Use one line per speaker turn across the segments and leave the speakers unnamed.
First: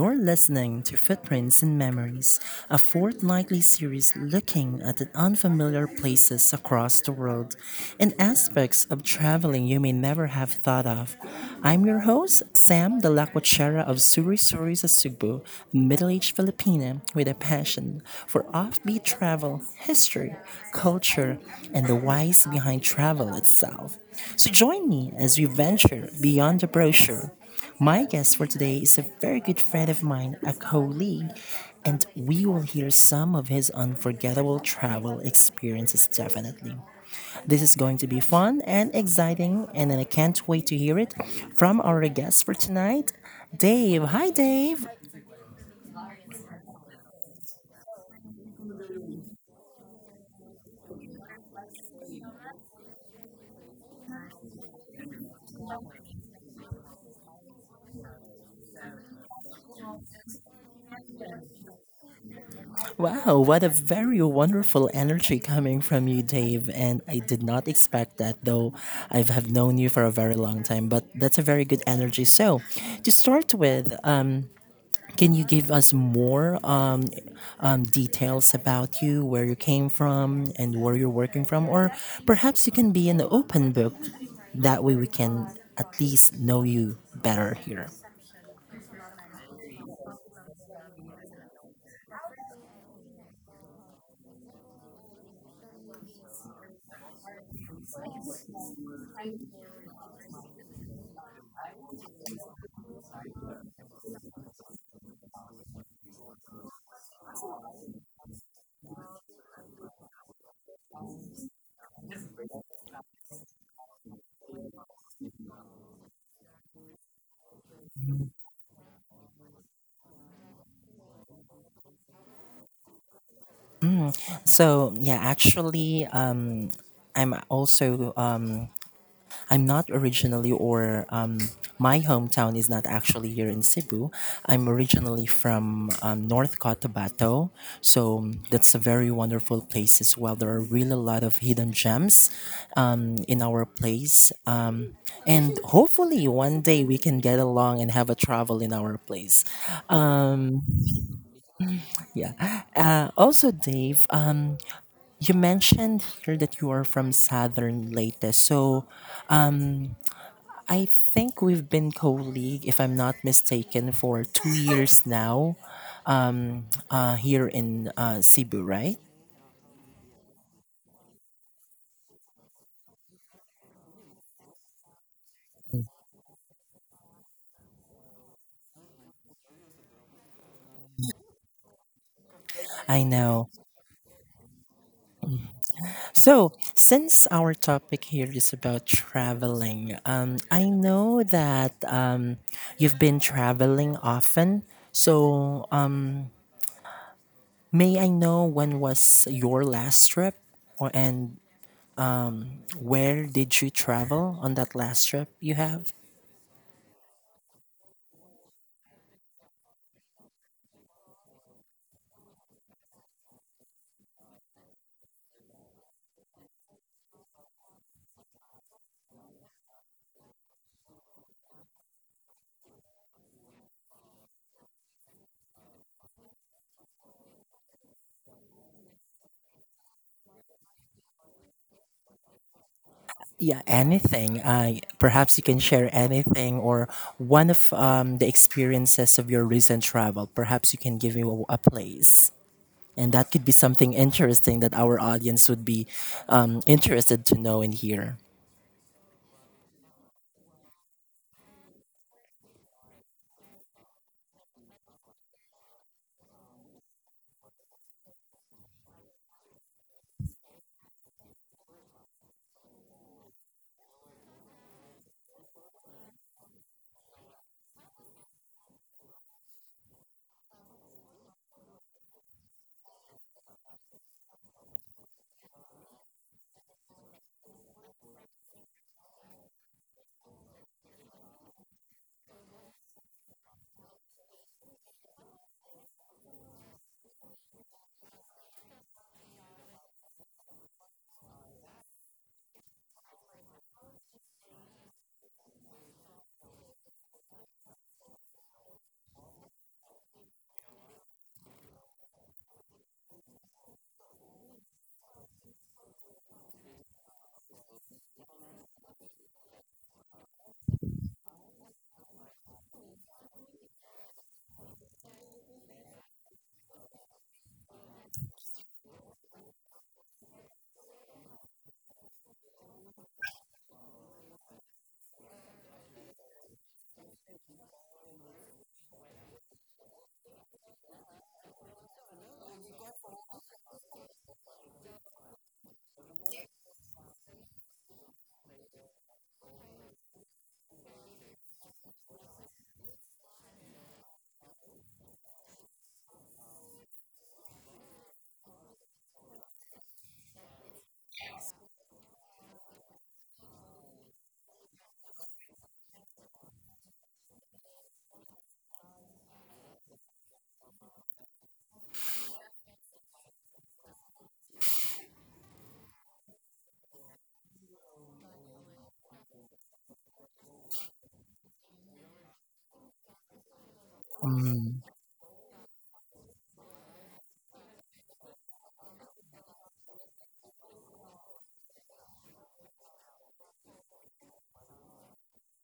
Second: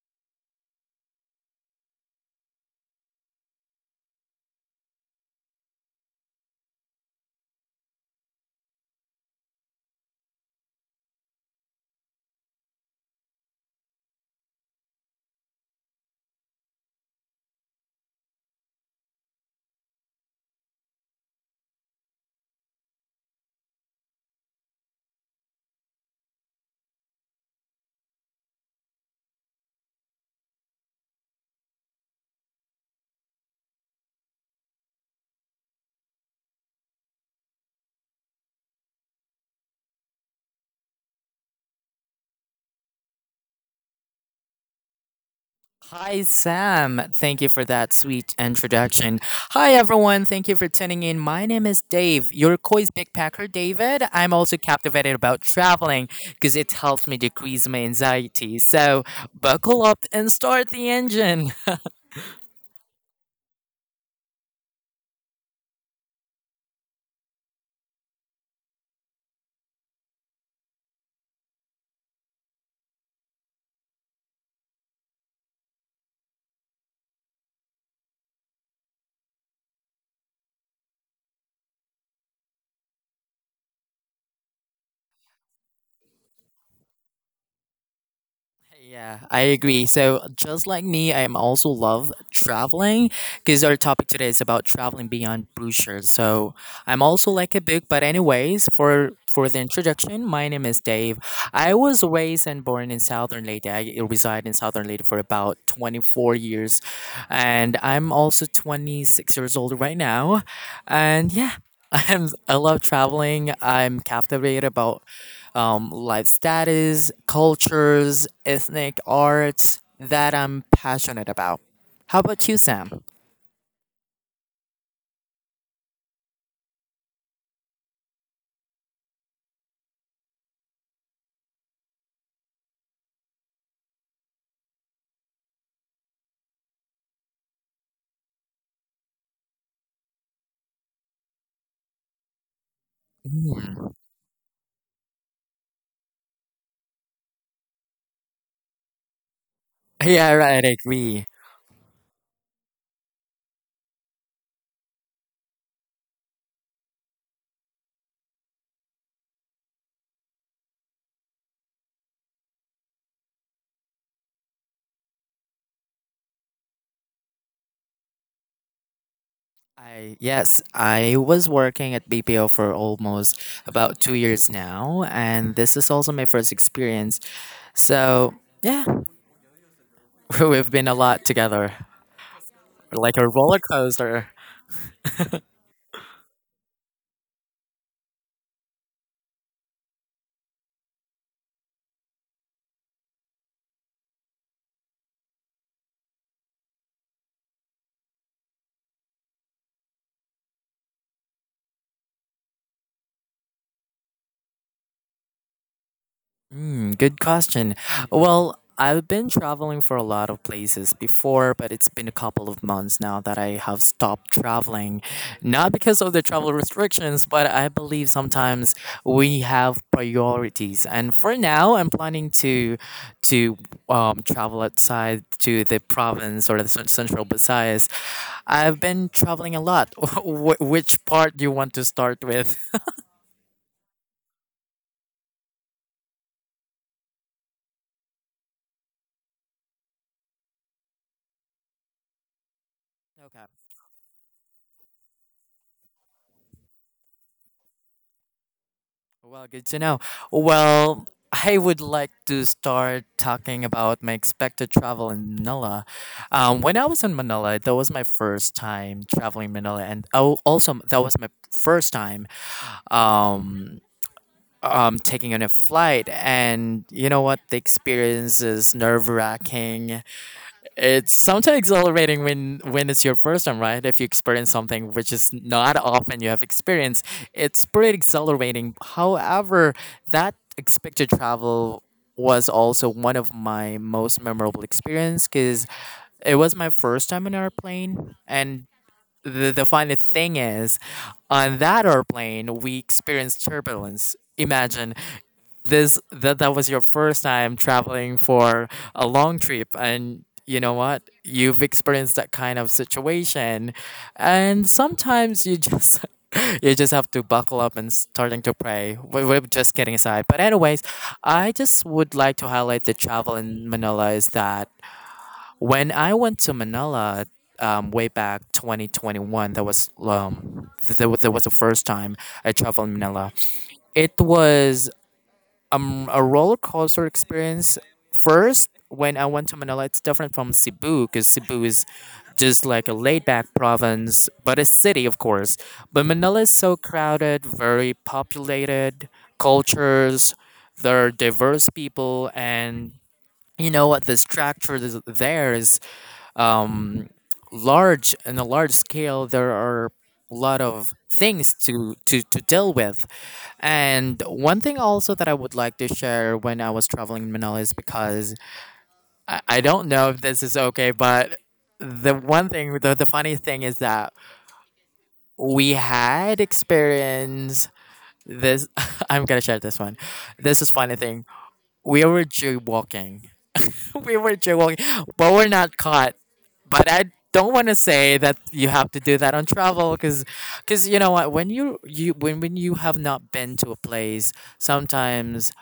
You're listening to Footprints and Memories, a fortnightly series looking at the unfamiliar places across the world and aspects of traveling you may never have thought of. I'm your host, Sam de la Cuachera of Suri Suri sa Cebu, a middle aged Filipina with a passion for offbeat travel, history, culture, and the whys behind travel itself. So join me as we venture beyond the brochure. My guest for today is a very good friend of mine, a colleague, and we will hear some of his unforgettable travel experiences definitely. This is going to be fun and exciting, and I can't wait to hear it from our guest for tonight, Dave. Hi, Dave.
Hi, Sam. Thank you for that sweet introduction. Hi, everyone. Thank you for tuning in. My name is Dave, your Koi's backpacker, David. I'm also captivated about traveling because it helps me decrease my anxiety. So, buckle up and start the engine.
Wow, what a very wonderful energy coming from you, Dave. And I did not expect that, though I have known you for a very long time, but that's a very good energy. So, to start with, can you give us more details about you, where you came from, and where you're working from? Or perhaps you can be an open book. That way we can at least know you better here.
Yeah, I agree. So, just like me, I am also love traveling because our topic today is about traveling beyond Bruges. So, I'm also like a book, but anyways, for the introduction, my name is Dave. I was raised and born in Southern Leyte. I reside in Southern Leyte for about 24 years, and I'm also 26 years old right now. And yeah, I love traveling. I'm captivated about life status, cultures, ethnic arts that I'm passionate about. How about you, Sam?
Mm. So, yeah, actually, I'm also. I'm not originally, or my hometown is not actually here in Cebu. I'm originally from North Cotabato, so that's a very wonderful place as well. There are really a lot of hidden gems in our
Hmm.
place, and hopefully one day we can get along and have a travel in our place.
Yeah, right, I agree.
Also, Dave, you mentioned here that you are from Southern Leyte, so um, I think we've been co-league, if I'm not mistaken, for 2 years now. Here in Cebu, right?
I yes, I was working at BPO for almost about 2 years now, and this is also my first experience. So yeah, we've been a lot together,
I
like a
know.
roller coaster.
So, since our topic here is about traveling, I know that you've been traveling often. So, may I know when was your last trip, or and where did you travel on that last trip you have?
Good question. Well, I've been traveling for a lot of places before, but it's been a couple of months now that I have stopped traveling. Not because of the travel restrictions, but I believe sometimes we have priorities. And for now, I'm planning to travel outside to the province or the central Visayas. I've been traveling a lot. Which part do you want to start with?
Yeah, anything. Perhaps you can share anything or one of the experiences of your recent travel. Perhaps you can give me a place. And that could
Okay.
be something interesting that our audience would be interested to know and hear.
Well, good to know. Well, I would like to start talking about my expected travel in Manila. When I was in Manila, that was my first time traveling Manila, and also that was my first time um, taking on a flight. And you know what? The experience is nerve wracking, it's sometimes exhilarating when it's your first time, right? If you experience something which is not often you have experienced, it's pretty exhilarating. However, that expected travel was also one of my most memorable experience because it was my first time in an airplane. And the funny thing is, on that airplane, we experienced turbulence. Imagine this, that was your first time traveling for a long trip and you know what, you've experienced that kind of situation. And sometimes you just you just have to buckle up and starting to pray. We're just getting aside, but anyways, I just would like to highlight the travel in Manila is that when I went to Manila way back 2021, that was that was the first time I traveled Manila. It was a roller coaster experience. First, when I went to Manila, it's different from Cebu because Cebu is just like a laid back province, but a city, of course. But Manila is so crowded, very populated, cultures, there are diverse people, and you know what, the structure is there is um large, in a large scale. There are a lot of things to deal with. And one thing also that I would like to share when I was traveling in Manila is because I don't know if this is okay, but the one thing, the funny thing is that we had experience this. I'm gonna share this one. This is funny thing. We were jaywalking, we were joking,
Mm.
but we're not caught. But I don't want to say that you have to do that on travel, because, you know what, when you when you have not been to a place, sometimes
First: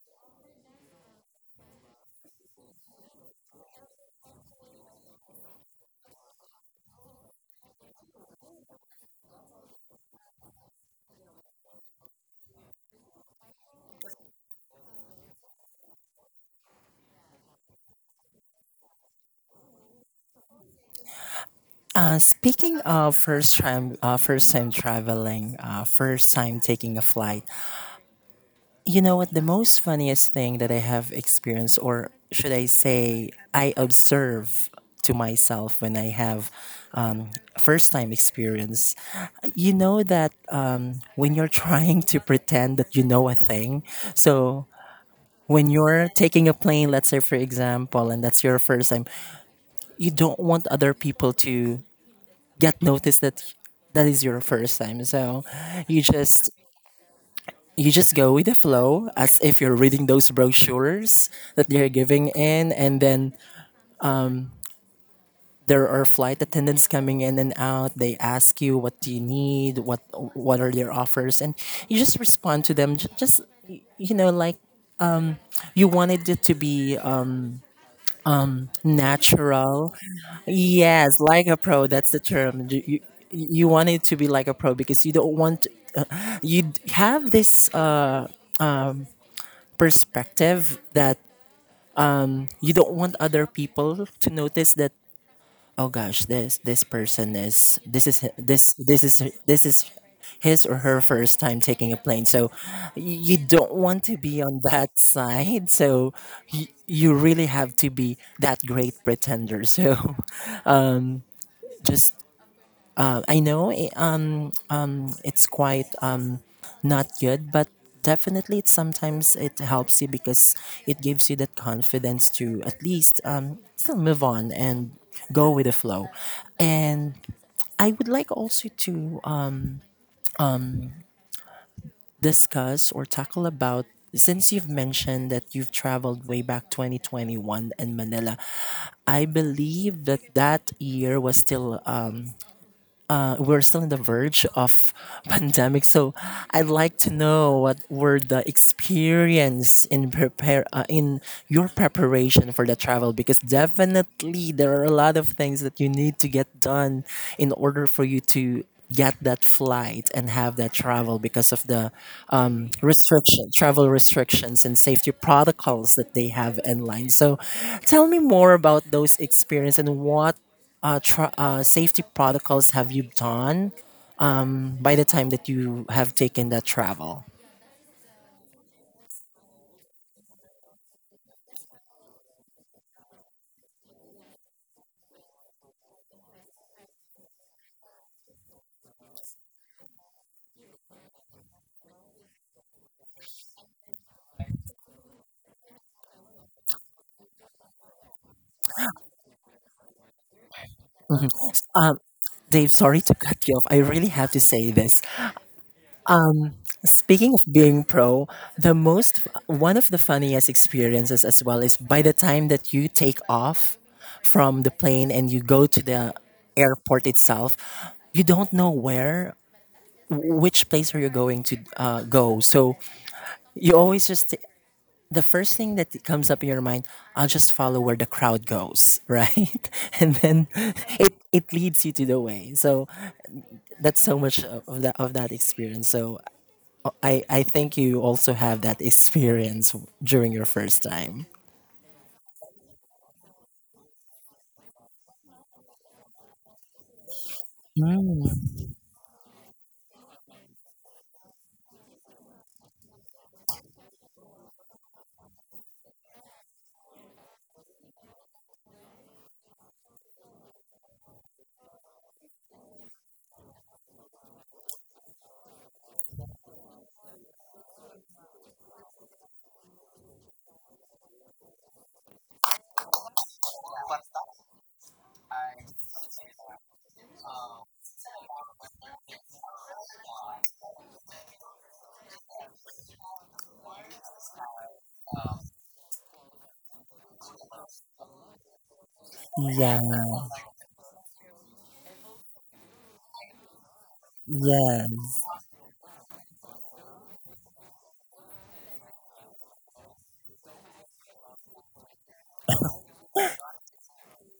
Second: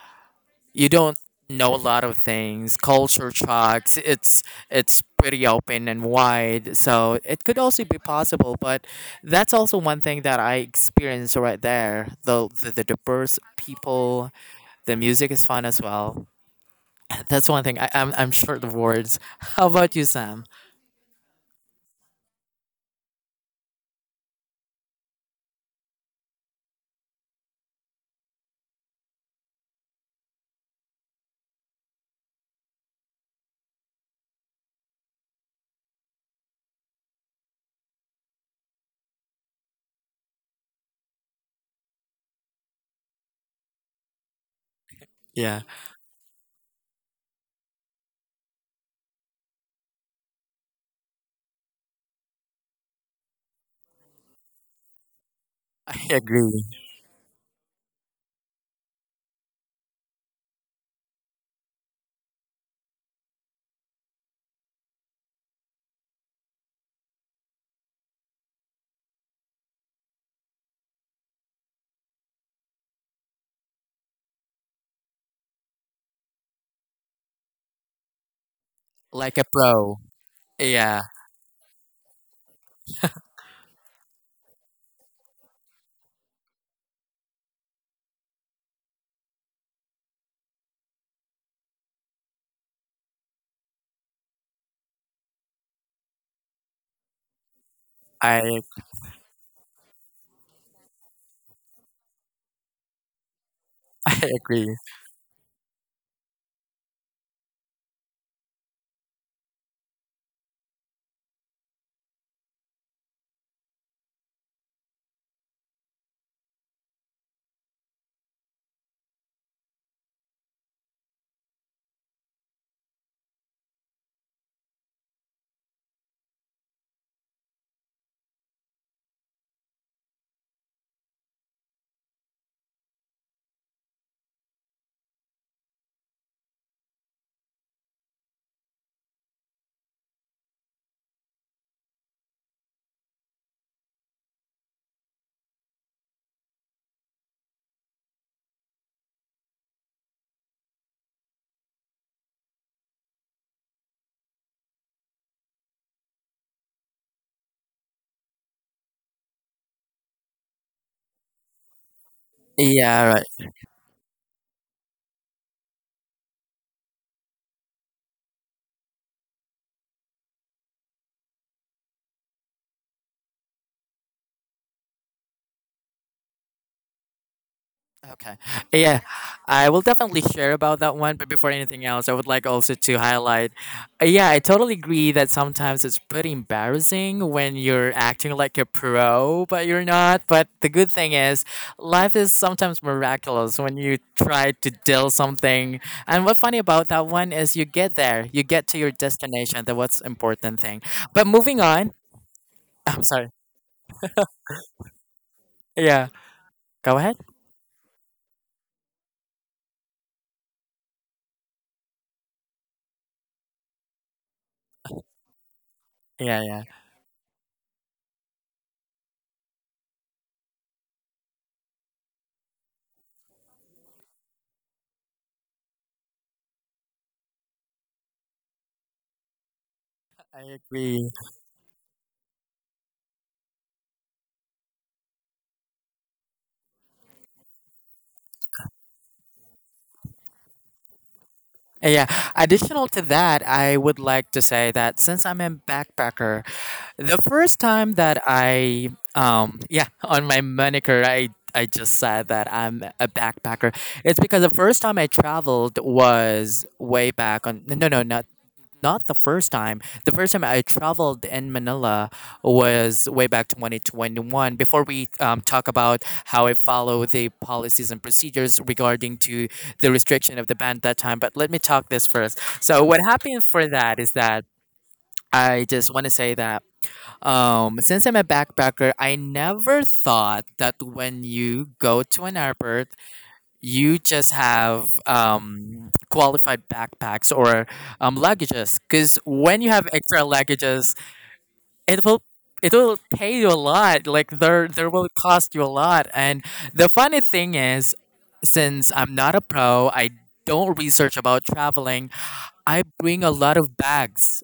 you don't know a lot of things. Culture shocks. It's pretty open and wide, so it could also be possible. But that's also one thing that I experienced right there. The diverse people, the music is fun as well. That's one thing. I'm short of words. How about you, Sam?
Speaking of first time traveling, first time taking a flight, you know what? The most funniest thing that I have experienced, or should I say, I observe to myself when I have um, first time experience, you know that when you're trying to pretend that you know a thing, so
Yeah,
when you're taking a plane, let's say for example, and that's your first time, you don't want other people to get noticed that that is your first time. So you
I
just
agree.
you just go with the flow as if you're reading those brochures that they're giving in, and then there are flight attendants coming in and out. They ask you what do you need, what are their offers, and you just respond to them. You know, like, you wanted it to be
Like a
natural.
pro. Yeah,
Yes, like a pro, that's the term. You want it to be like a pro because you don't want. Have this perspective that you don't want other people to notice that, oh gosh, this person is
I
this is this is his or her first time taking a plane. So you don't want to
I
be on
agree.
that side. So you really have to be that great pretender. So just I know it's quite not good, but definitely it sometimes it helps you because it gives you that confidence to at least still move on and go with the flow. And I would like also to discuss or tackle about, since you've mentioned that you've traveled way back 2021 in Manila, I believe that that year was still we're still in the verge of pandemic, so I'd like to know what were the experience in prepare in your preparation for the travel, because definitely there are a lot of things that you need to get done in order for you to get that flight and have that travel because of the
Yeah,
restriction travel restrictions and safety protocols that they have in line. So tell me more about those experiences, and what safety protocols have you done by the time that you have taken that travel?
okay. Yeah, I will definitely share about that one. But before anything else, I would like also to highlight. Yeah, I totally agree that sometimes it's pretty embarrassing when you're acting like a pro, but you're not. But the good thing is, life is sometimes miraculous when you try to deal something. And what's funny about that one is you get there, you get to your destination. That what's important thing. But
Mhm.
moving on,
Um, Dave, sorry
I'm
to
sorry.
cut you off. I really have to say this.
Yeah,
Um,
go ahead.
speaking of being pro, the most one of the funniest experiences as well is by the time that you take off from the plane and you go to the
Yeah, yeah,
airport itself. You don't know where, which place are you going to go. So you always just, the first thing that comes up in your mind, I'll just follow where the crowd goes, right? And
I
then
agree.
it it leads you to the way. So that's so much of that experience. So I think you also have that experience during your first time.
Yeah. Additional to that, I would like to say that since I'm a backpacker, the first time that
Mm,
I yeah, on my moniker I just said that I'm a backpacker. It's because the first time I traveled was way back on not the first time. The first time I traveled in Manila was way back 2021. Before we talk about how I follow the policies and procedures regarding to the restriction of the ban at that time, but let me talk this first. So what happened for that is that I just want to say that since I'm a backpacker, I never thought that when you go to an airport you just have qualified backpacks or luggages, because when you
yeah,
have extra luggages it will it will pay you a lot, like there
yeah,
will cost you a lot. And the funny thing is, since I'm not a pro, I don't research about traveling, I bring a lot of bags.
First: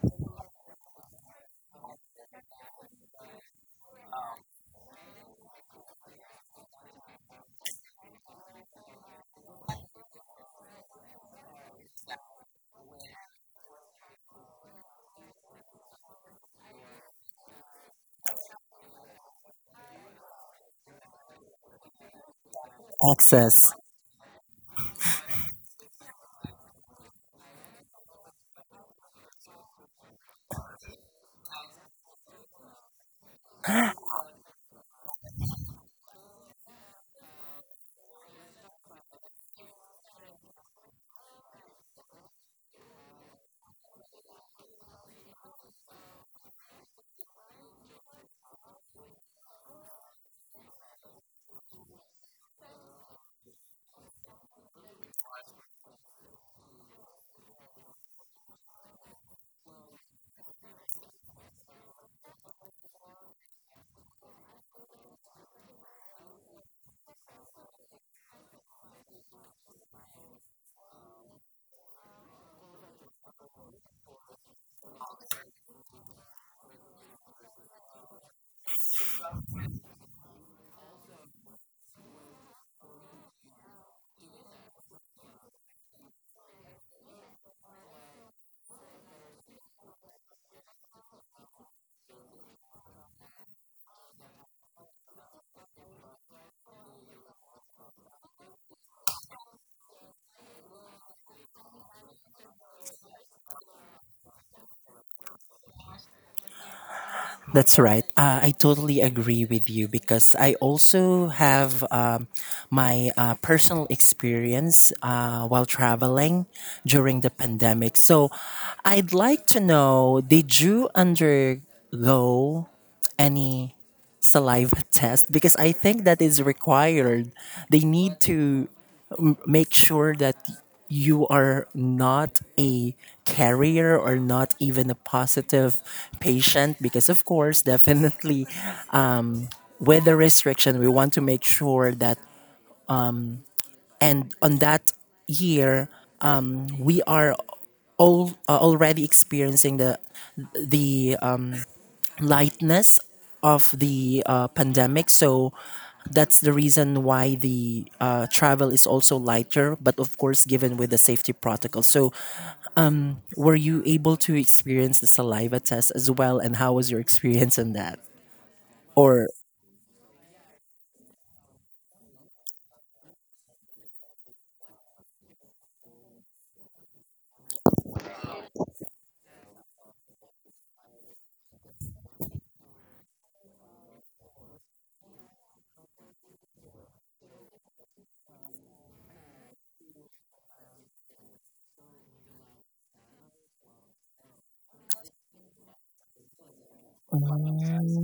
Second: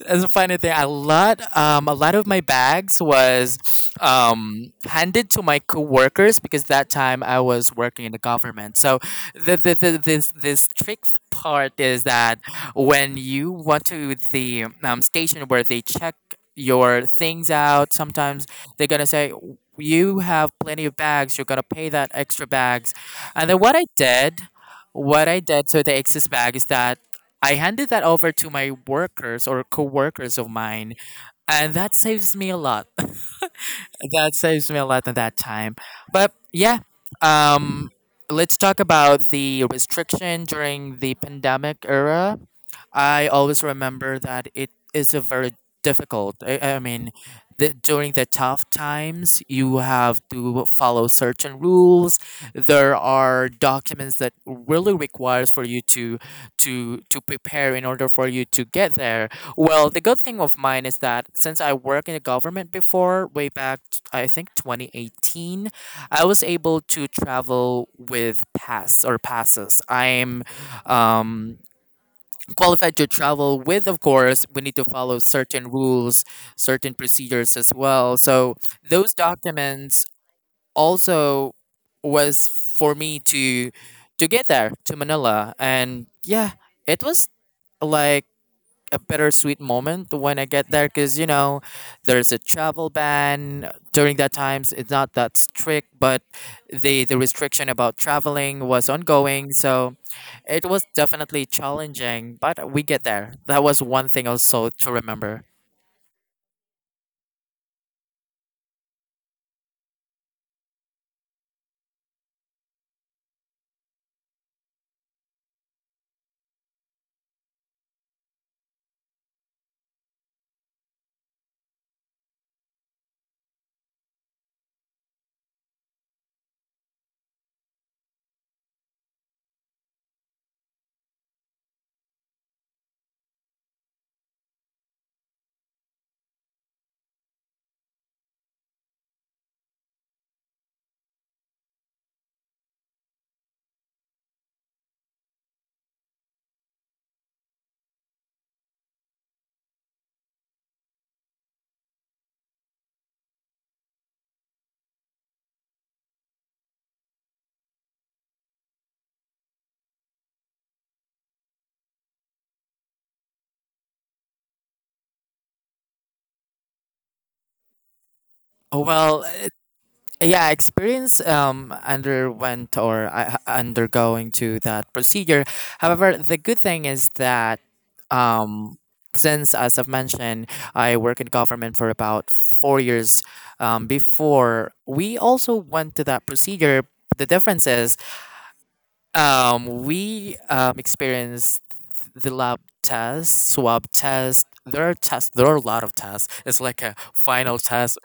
That's a funny thing. A lot of my bags was handed to my coworkers because that time I was working in the government. So the this this trick part is that when you went to the station where they check your things out, sometimes they're gonna say you have plenty of bags. You're gonna pay that extra bags, and then
access.
what I did. What I did to the excess bag is that I handed that over to my workers or co-workers of mine, and that saves me a lot. That saves me a lot at that time. But yeah, um, let's talk about the restriction during the pandemic era. I always remember that it is a very difficult. I mean, during the tough times, you have to follow certain rules. There are documents that really requires for you to prepare in order for you to get there. Well, the good thing of mine is that since I worked in the government before, way back I think 2018, I was able to travel with pass or passes. I'm um qualified to travel with, of course we need to follow certain rules, certain procedures as well. So those documents also was for me to get there to Manila. And yeah, it was like a bittersweet moment when I get there because you know there's a travel ban during that times. It's not that strict, but the restriction about traveling was ongoing. So it was definitely challenging, but we get there. That was one thing also to remember.
That's right. I totally agree with you because I also have my personal experience while traveling during the pandemic. So I'd like to know, did you undergo any saliva test, because I think that is required. They need to make sure that you are not a carrier or not even a positive patient, because of course definitely um, with the restriction we want to make sure that, and on that year we are all already experiencing the the um, lightness of the pandemic. So that's the reason why the travel is also lighter, but of course, given with the safety protocol. So, were you able to experience the saliva test as well? And how was your experience on that?
Oh, well,
Or
yeah, experience underwent or undergoing to that procedure. However the good thing is that um since as I've mentioned I work in government for about 4 years, before we also went to that procedure. The difference is we experienced the lab test, swab test. There are tests, there are a lot of tests. It's like a final test.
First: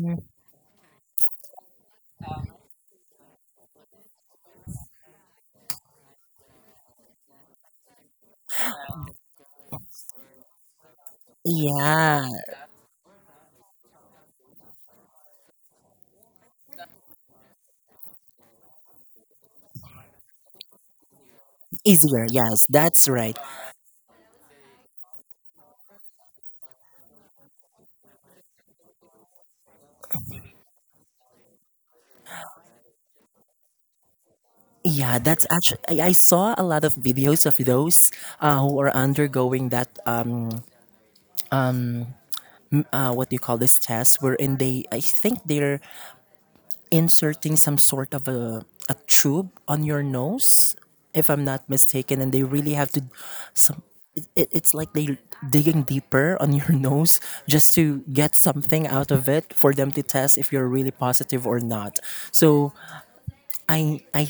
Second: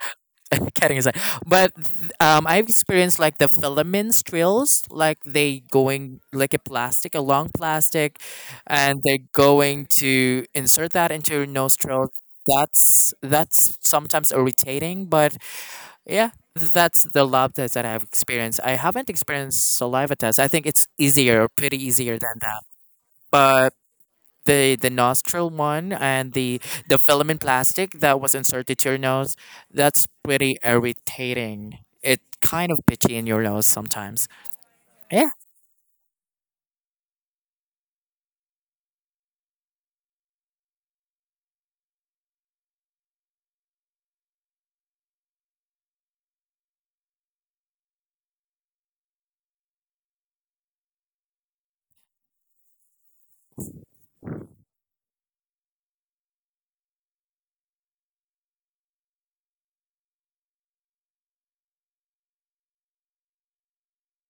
Kidding aside, but I've experienced like the filaments trills, like they going like a plastic, a long plastic, and they're going to insert that into your nostril.
yeah,
That's sometimes irritating, but yeah, that's the lab test that I've experienced. I haven't experienced saliva test. I think it's easier, pretty easier
easier.
than that.
Yes, that's right.
But the nostril one and the filament plastic that was inserted to your nose, that's pretty irritating, it kind of pitchy in your nose sometimes.
Yeah,
Yeah,
that's actually, I saw a lot of videos of those who are undergoing that. What do you call this test? Wherein they, I think they're inserting some sort of a tube on your nose, if I'm not mistaken, and they really have to some. It, it's like they digging deeper on your nose just to get something out of it for them to test if you're really positive or not. So I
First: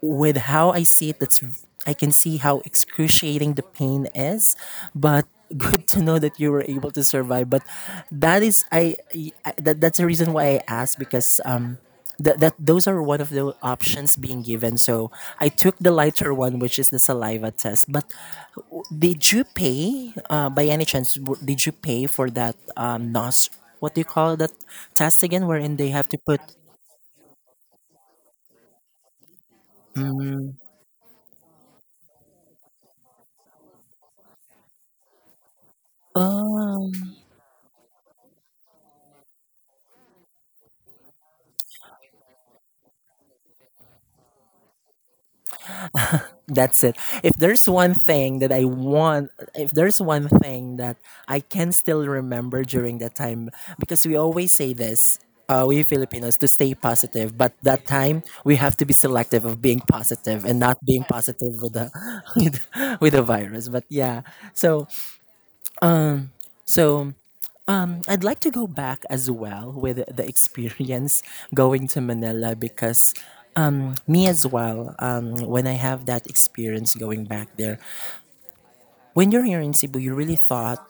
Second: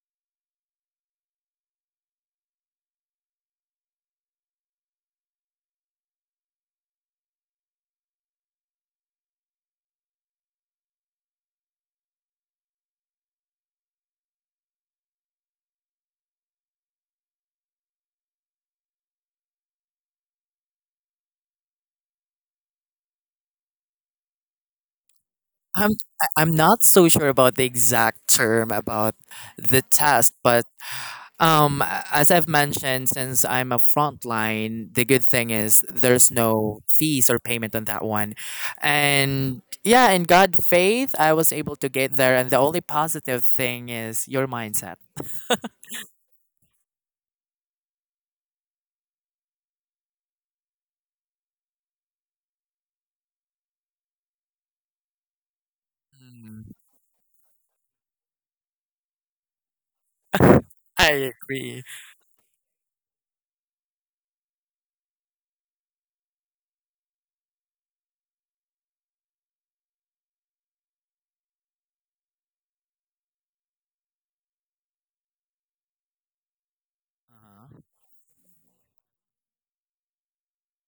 with how I see it, that's I can see how excruciating the pain is, but good to know that you were able to survive. But that is I that, that's the reason why I asked, because that, that those are one of the options being given. So I took the lighter one, which is the saliva test. But did you pay by any chance? Did you pay for that nos? What do you call that test again? Wherein they
i'm
have to put.
I'm not so sure about the exact term about the test,
Mm,
but as I've mentioned, since I'm a frontline, the good thing is there's no
oh.
fees or payment on that one. And yeah, in god faith I was able to get there, and the only positive thing is your mindset.
That's it. If there's one thing that I want, if there's one thing that I can still remember during that time, because we always say this, we Filipinos, to
Mm,
stay positive. But that time, we have to be selective of being positive and not being
I
positive with
agree.
the with, with the virus. But yeah, so so I'd like to go back as well with the experience going to Manila, because me as well, when I have that experience going back there,
Uh-huh.
when you're here in Cebu, you really thought,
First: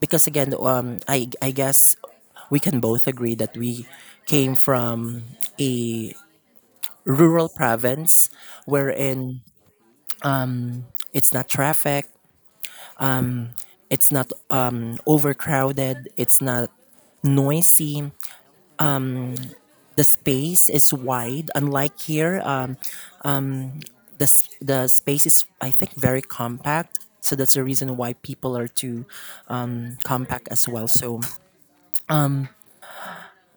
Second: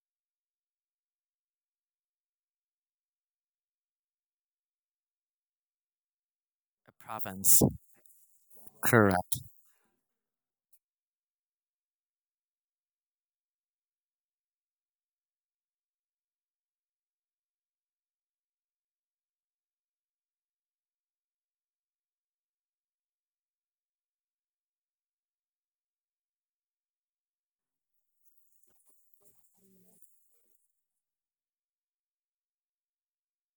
because again, I guess we can both agree that we came from a
A
rural
province.
province
Correct.
wherein it's not traffic, it's not overcrowded, it's not noisy. The space is wide, unlike here. The space is, I think, very compact, so that's the reason why people are too compact as well. So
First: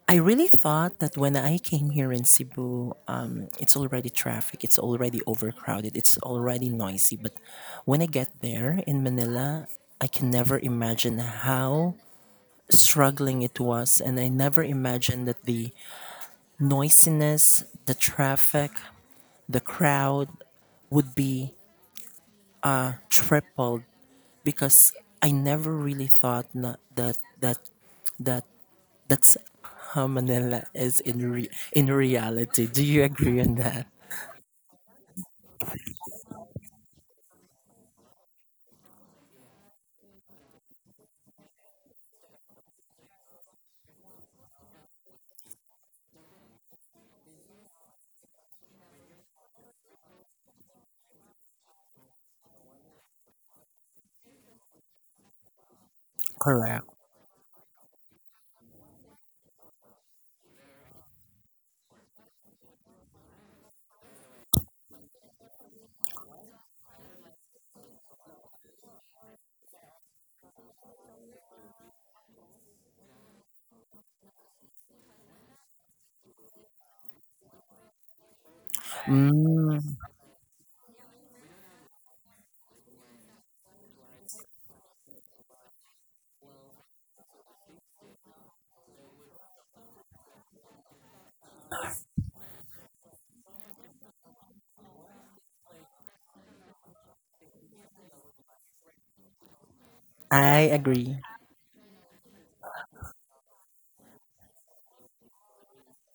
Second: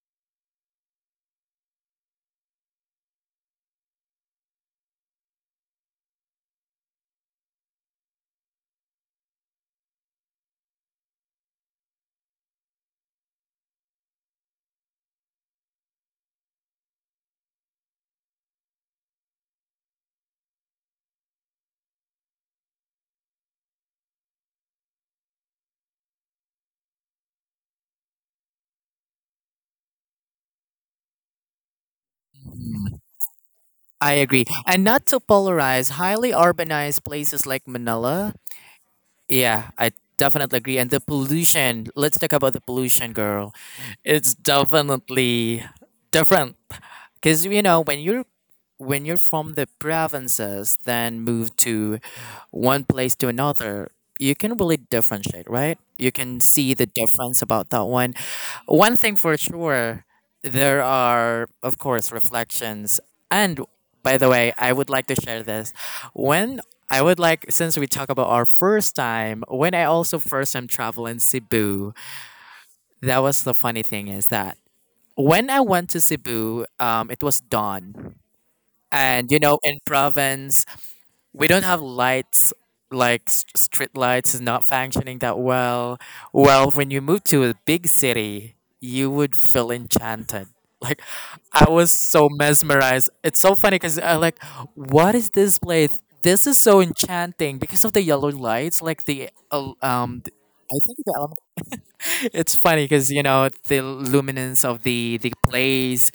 I really thought that when I came here in Cebu, it's already traffic, it's already overcrowded, it's already noisy. But when I get there in Manila, I can never imagine how struggling it was. And I never imagined that the noisiness, the traffic, the crowd would be tripled, because I never really thought that, that's how Manila is in in reality. Do
Mm,
you agree on that?
I agree. And not to polarize, highly urbanized places like Manila. Yeah, I definitely agree. And the pollution, let's talk about the pollution, girl. It's definitely different. Because, you know, when you're from the provinces, then move to one place to another, you can really differentiate, right? You can see the
Correct.
difference about that one. One thing for sure, there are, of course, reflections. And by the way, I would like to share this. When I would like, since we talk about our first time, when I also first time travel in Cebu, that was the funny thing is that when I went to Cebu, it was dawn. And you know in
Mm,
province we don't have lights like street lights is not functioning that well. Well, when you move to a big city you would feel enchanted like, I was so mesmerized. It's so funny because I like, what is this place? This is so enchanting because of the yellow lights like the
I
I think
agree.
the it's funny because you know the luminance of the place.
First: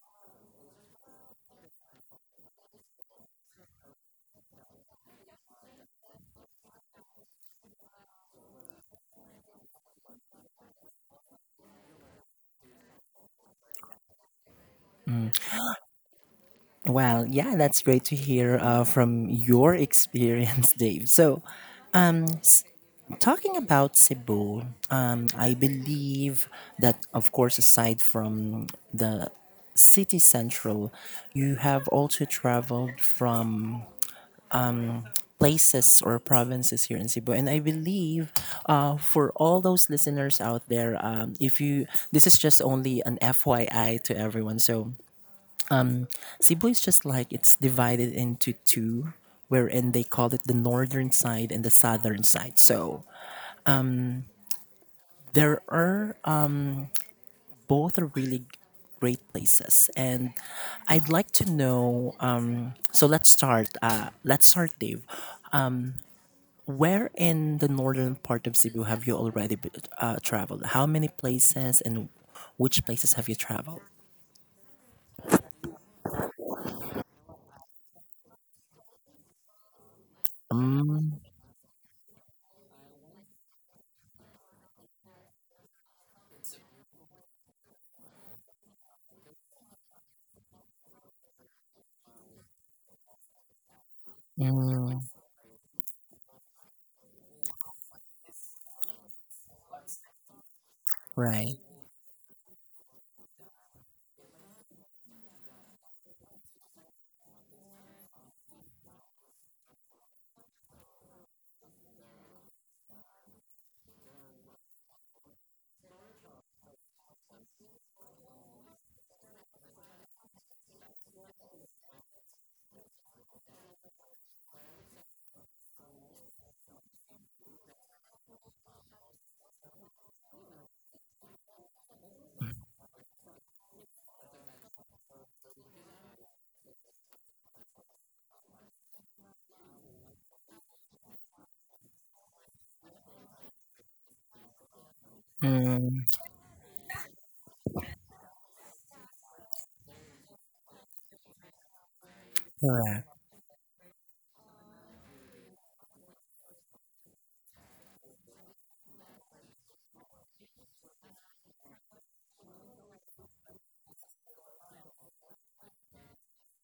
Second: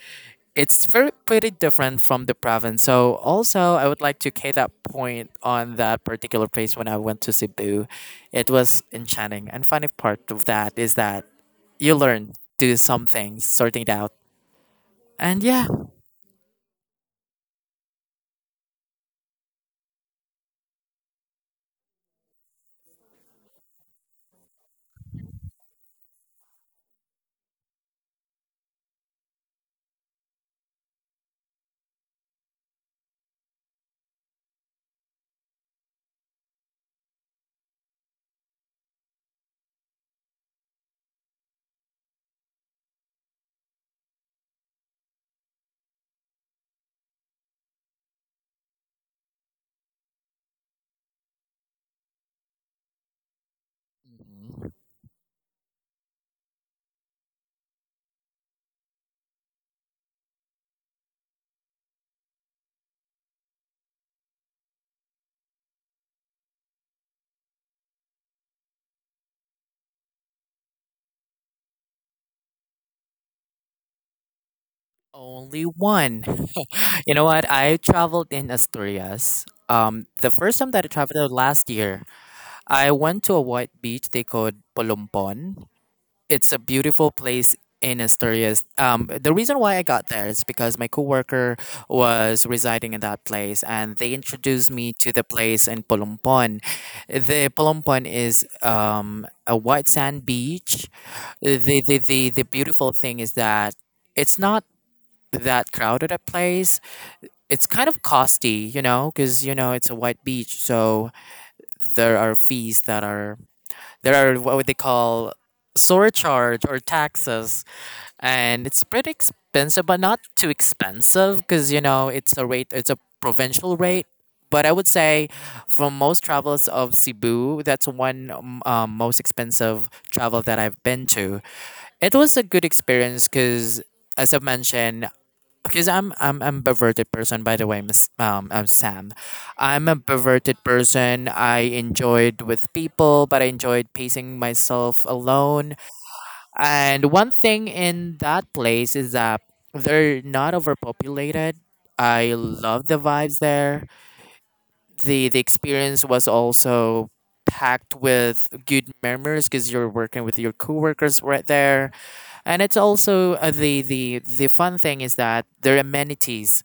It's very pretty different from the province. So also I would like to k that point on that particular place when I went to Cebu. It was enchanting and funny part of that is that you learn do some things sorting it out. And yeah.
Well, yeah, that's great to hear from your experience, Dave. So, talking about Cebu, I believe that, of course, aside from the city central, you have also traveled from places or provinces here in Cebu. And I believe for all those listeners out there, if you, this is just only an FYI to everyone. So, Cebu is just like it's divided into two, wherein they call it the northern side and the southern side. So
Mhm.
there are both are really great places, and I'd like to know. So let's start. Let's start, Dave. Where in the northern part of Cebu have you already traveled? How many places and which places have you traveled?
Only one. You know what, I traveled in Asturias. The first time that I traveled
Mm,
there last year, I went to a white beach they called Polompon. It's a beautiful place in Asturias. The reason why I got there is because my coworker was residing in that place, and they introduced me
mm,
to the place in Polompon. The Polompon is a white sand beach.
right.
The beautiful thing is that it's not that crowded a place. It's kind of costly, you know, because you know it's a white beach, so there are fees that are there are what would they call surcharge or taxes, and it's pretty expensive but not too expensive because you know it's a rate, it's a provincial rate. But I would say for most travels of Cebu, that's one most expensive travel that I've been to. It was a good experience because, as I mentioned, because I'm perverted person by the way, Miss I'm Sam. I'm a perverted person. I enjoyed with people, but I enjoyed pacing myself alone.
Mm,
And one thing in that place is that they're not overpopulated. I love the
correct.
vibes there. The experience was also packed with good memories because you're working with your coworkers right there, and it's also the fun thing is that their amenities,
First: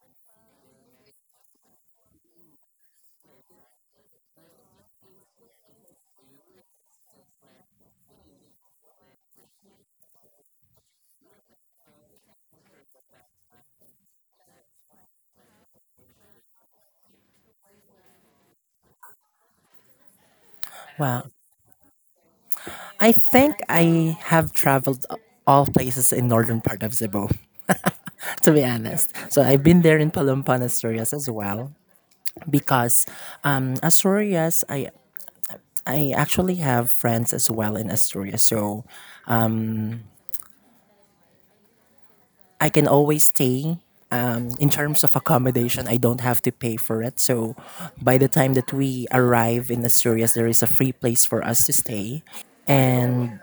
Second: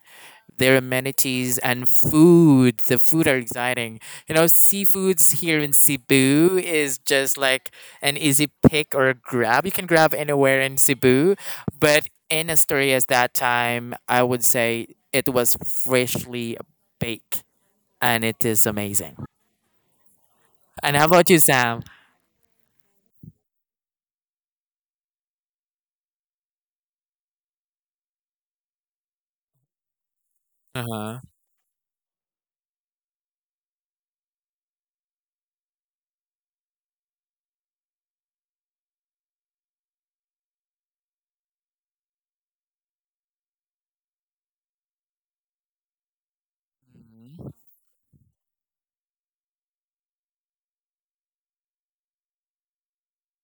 their amenities and food. The food are exciting. You know, seafoods here in Cebu is just like an easy pick or a grab. You can grab anywhere in Cebu, but in Asturias that time, I would say it was freshly baked, and it is amazing. And how about
Wow.
you, Sam?
I think I have traveled all places in northern part of Cebu, to be honest. So I've been there in Palumpan,
Uh
Asturias
huh.
as well, because Asturias, I actually have friends as well in Asturias, so I can always stay. In terms of accommodation, I don't have to pay for it. So by the time that we arrive in Asturias, there is a free place for us to stay, and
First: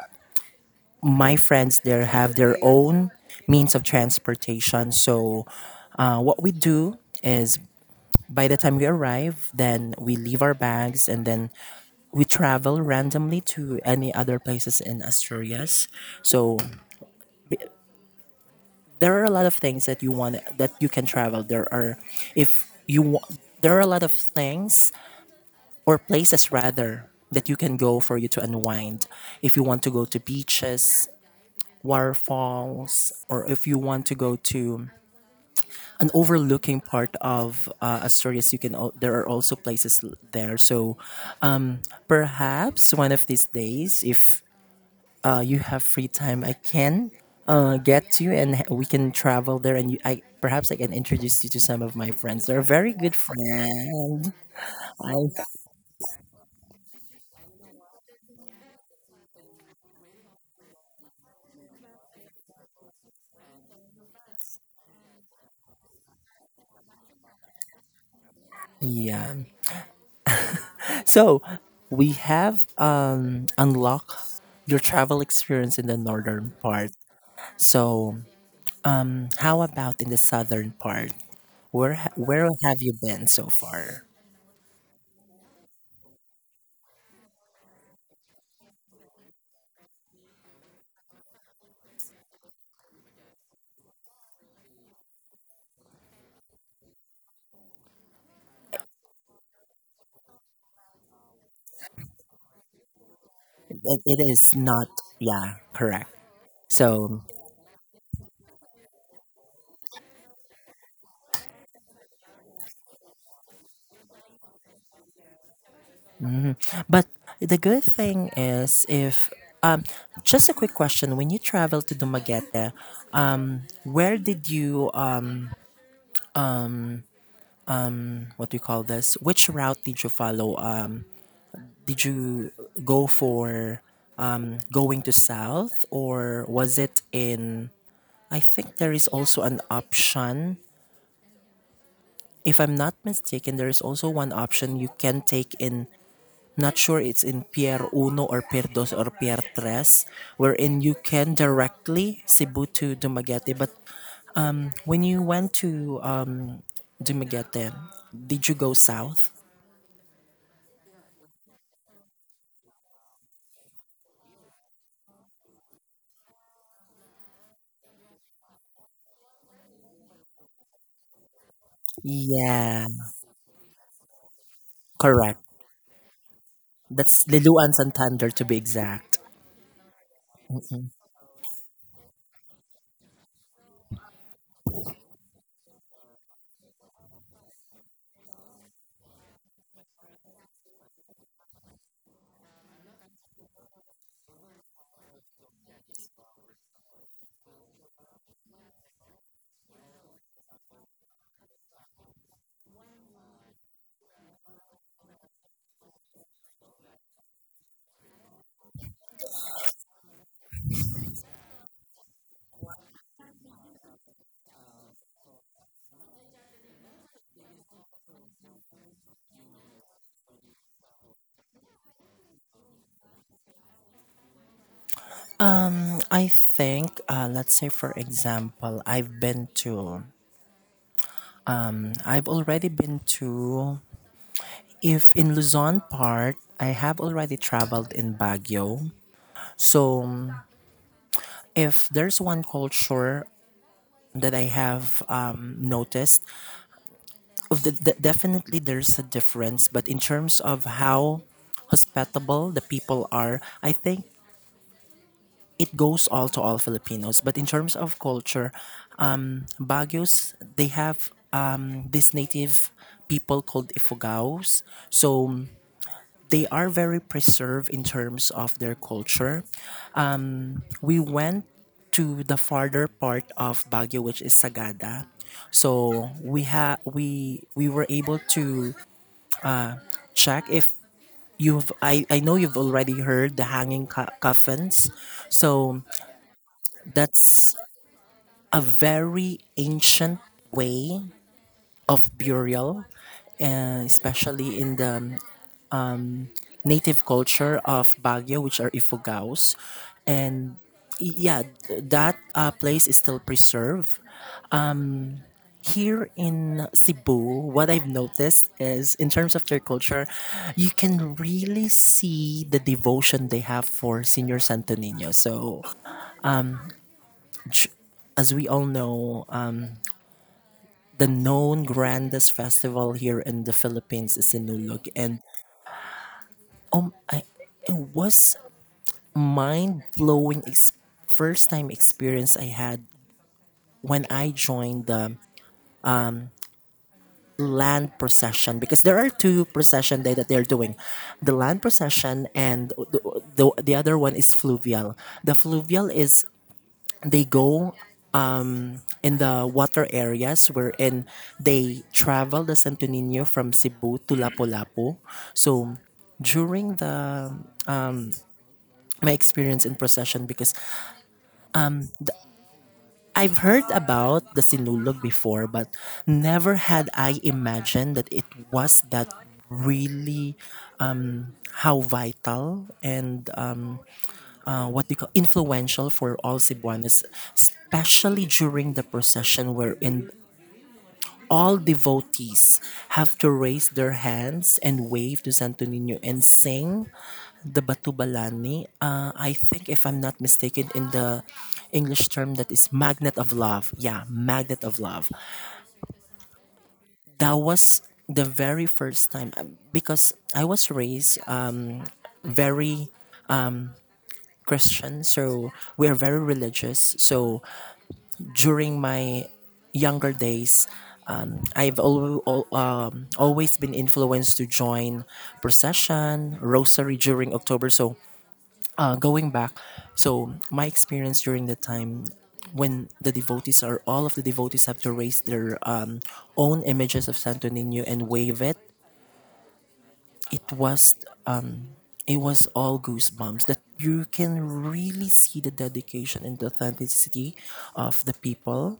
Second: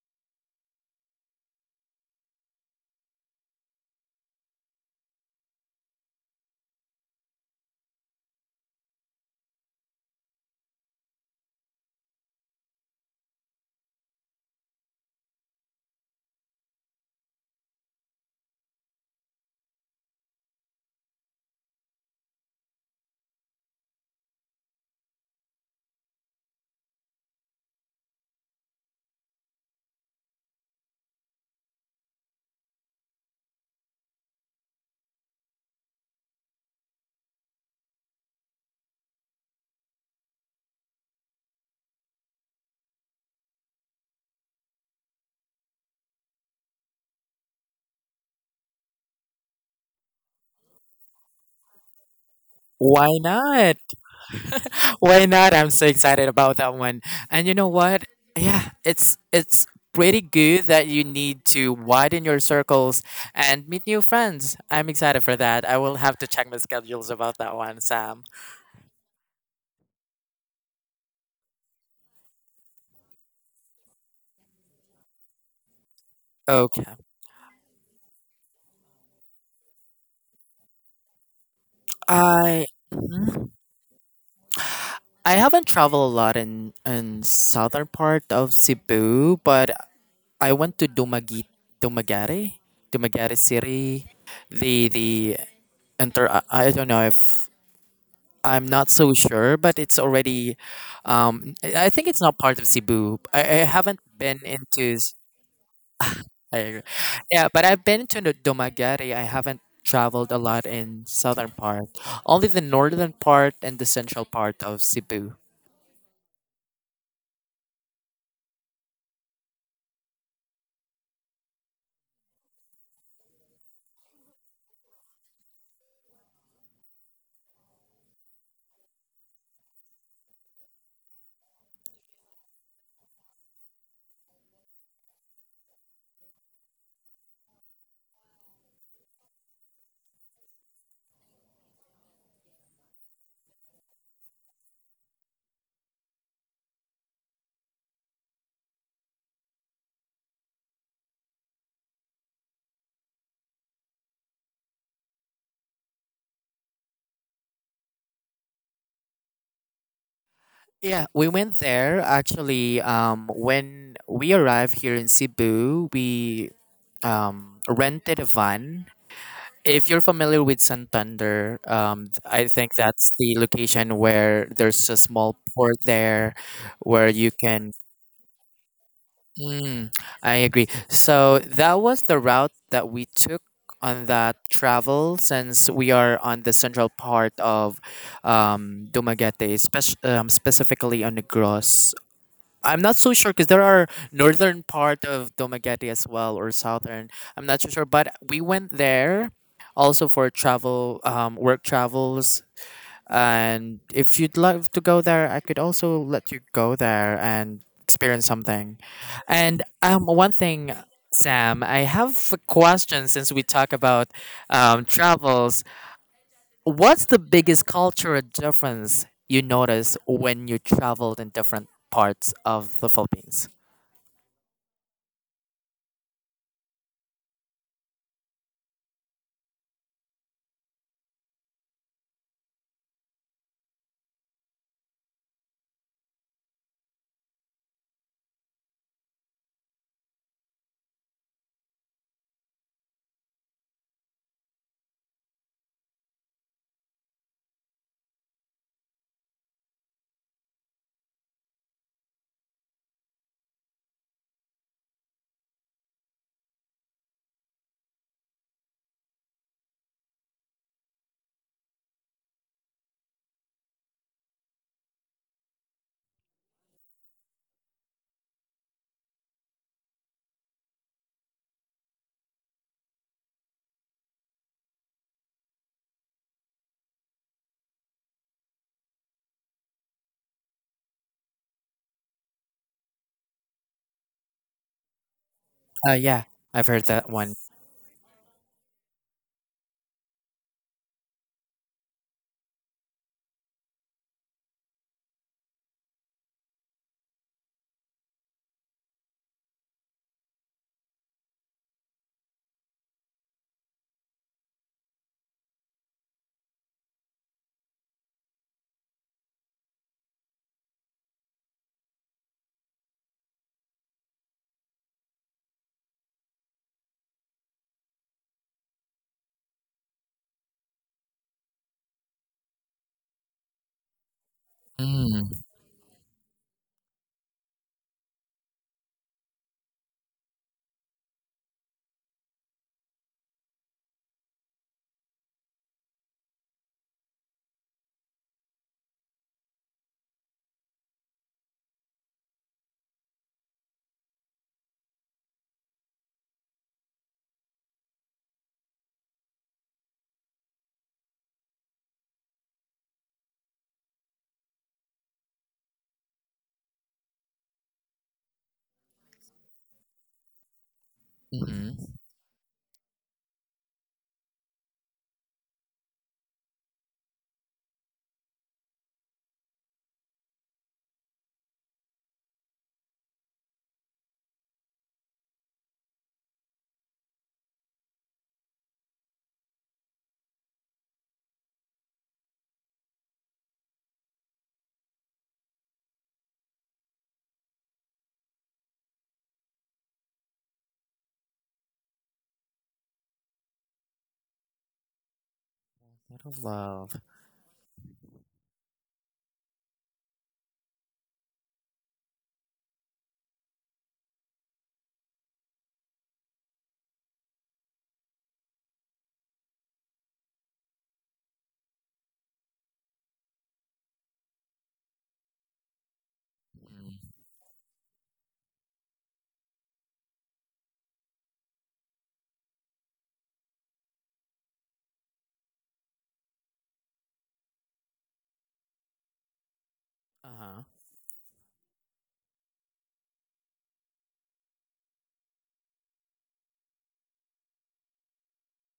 my friends there have their own means of transportation. So, what we do is by the time we arrive, then we leave our bags and then we travel randomly to any other places in Asturias. So there are a lot of things that you want that you can travel. There are if you wa- There are a lot of things or places rather that you can go for you to unwind. If you want to go to beaches, waterfalls, or if you want to go to an overlooking part of Asturias, you can. There are also places there. So, um, perhaps one of these days, if you have free time, I can get you, and we can travel there. And you, I perhaps I can introduce you to some of my friends. They're very
Why
good
not?
friends. I,
Why not? I'm so excited about that one. And you know what? Yeah, it's pretty good that you need to widen your circles and meet new friends. I'm excited for that. I will have to check my schedules about that one, Sam.
yeah. So we have unlocked your travel experience in the northern part.
Okay.
So, how about in the southern part? Where
I,
have you been so
mhm.
far?
I haven't traveled a lot in southern part of Cebu, but I went to Dumagi, Dumagari, Dumagari City. The inter, I don't know if, I'm not so sure, but it's already. I think it's not part of Cebu. I haven't
It
been
is not.
into.
Yeah, correct.
I,
So.
yeah, but I've been to the Domagari. I haven't traveled a lot in southern part, only the northern part and the central part of Cebu.
Mhm. But the good thing is if um, just a quick question. When you travel to Dumaguete, where did you what do you call this? Which route did you follow? Did you go for going to south or was it in? I think there is also an option. If I'm not mistaken, there is also one option you can take in, not sure it's in Pier Uno or Pier Dos or Pier Tres, wherein you can directly Cebu to Dumaguete. But when you went to Dumaguete, did you go south?
Yeah, we went there actually. When we arrived here in Cebu, we rented a van. If you're familiar with Santander, I think
Yeah,
that's the location where there's a small
correct.
port there where
That's
you can.
Liloan Santander to be exact.
Mm, I agree.
Mm-mm.
So that was the route that we took on that travel since we are on the central part of Dumaguete, specifically on Negros. I'm not so sure because there are northern part of Domageti as well or southern. I'm not so sure, but we went there also for travel, work travels. And if you'd love to go there, I could also let you go there and experience something. And one thing, Sam, I have a question. Since we talk about travels, what's the biggest cultural difference you notice when you traveled in different parts of the Philippines?
Mm, I think, let's say for example, I've already been to if in Luzon part, I have already traveled in Baguio. So if there's one culture that I have noticed, definitely there's a difference. But in terms of how hospitable the people are, I think it goes all to all Filipinos. But in terms of culture, Baguios, they have this native people called Ifugaos. So they are very preserved in terms of their culture. We went to the farther part of Baguio, which is Sagada. So we ha we were able to check if you've I know you've already heard the hanging coffins. So
Yeah, I've heard that one.
that's a very ancient way of burial, and especially in the native culture of Baguio, which are Ifugaos, and yeah, that place is still preserved. Here in Cebu, what I've noticed is in terms of their culture, you can really see the devotion they have for Senior Santo Niño. So, j- as we all know, the known grandest festival here in the Philippines is Sinulog, and
Mm.
it was mind blowing first time experience I had when I joined the land procession, because there are two procession day that they're doing, the land procession and the other one is fluvial. The fluvial is they go in the water areas wherein they travel the Santo Niño from Cebu to Lapu-Lapu, so during the my experience in procession, because
Mm-hmm.
I've heard about the sinulog before but never had I imagined that it was that really how vital and what we call influential for all Cebuanos, especially during the procession wherein all devotees have to raise their hands and wave to Santo Niño and sing the Batubalani. I think, if I'm not mistaken, in the English term that is magnet of love. Yeah, magnet of love.
Out of love.
That was the very first time because I was raised very Christian, so we are very religious. So during my younger days, I've always been influenced to join procession, rosary during October. So, going back, so my experience during the time when the devotees, or all of the devotees, have to raise their own images of Santo Nino and wave it, it
Uh-huh.
was um, it was all goosebumps, that you can really see the dedication and the authenticity of the people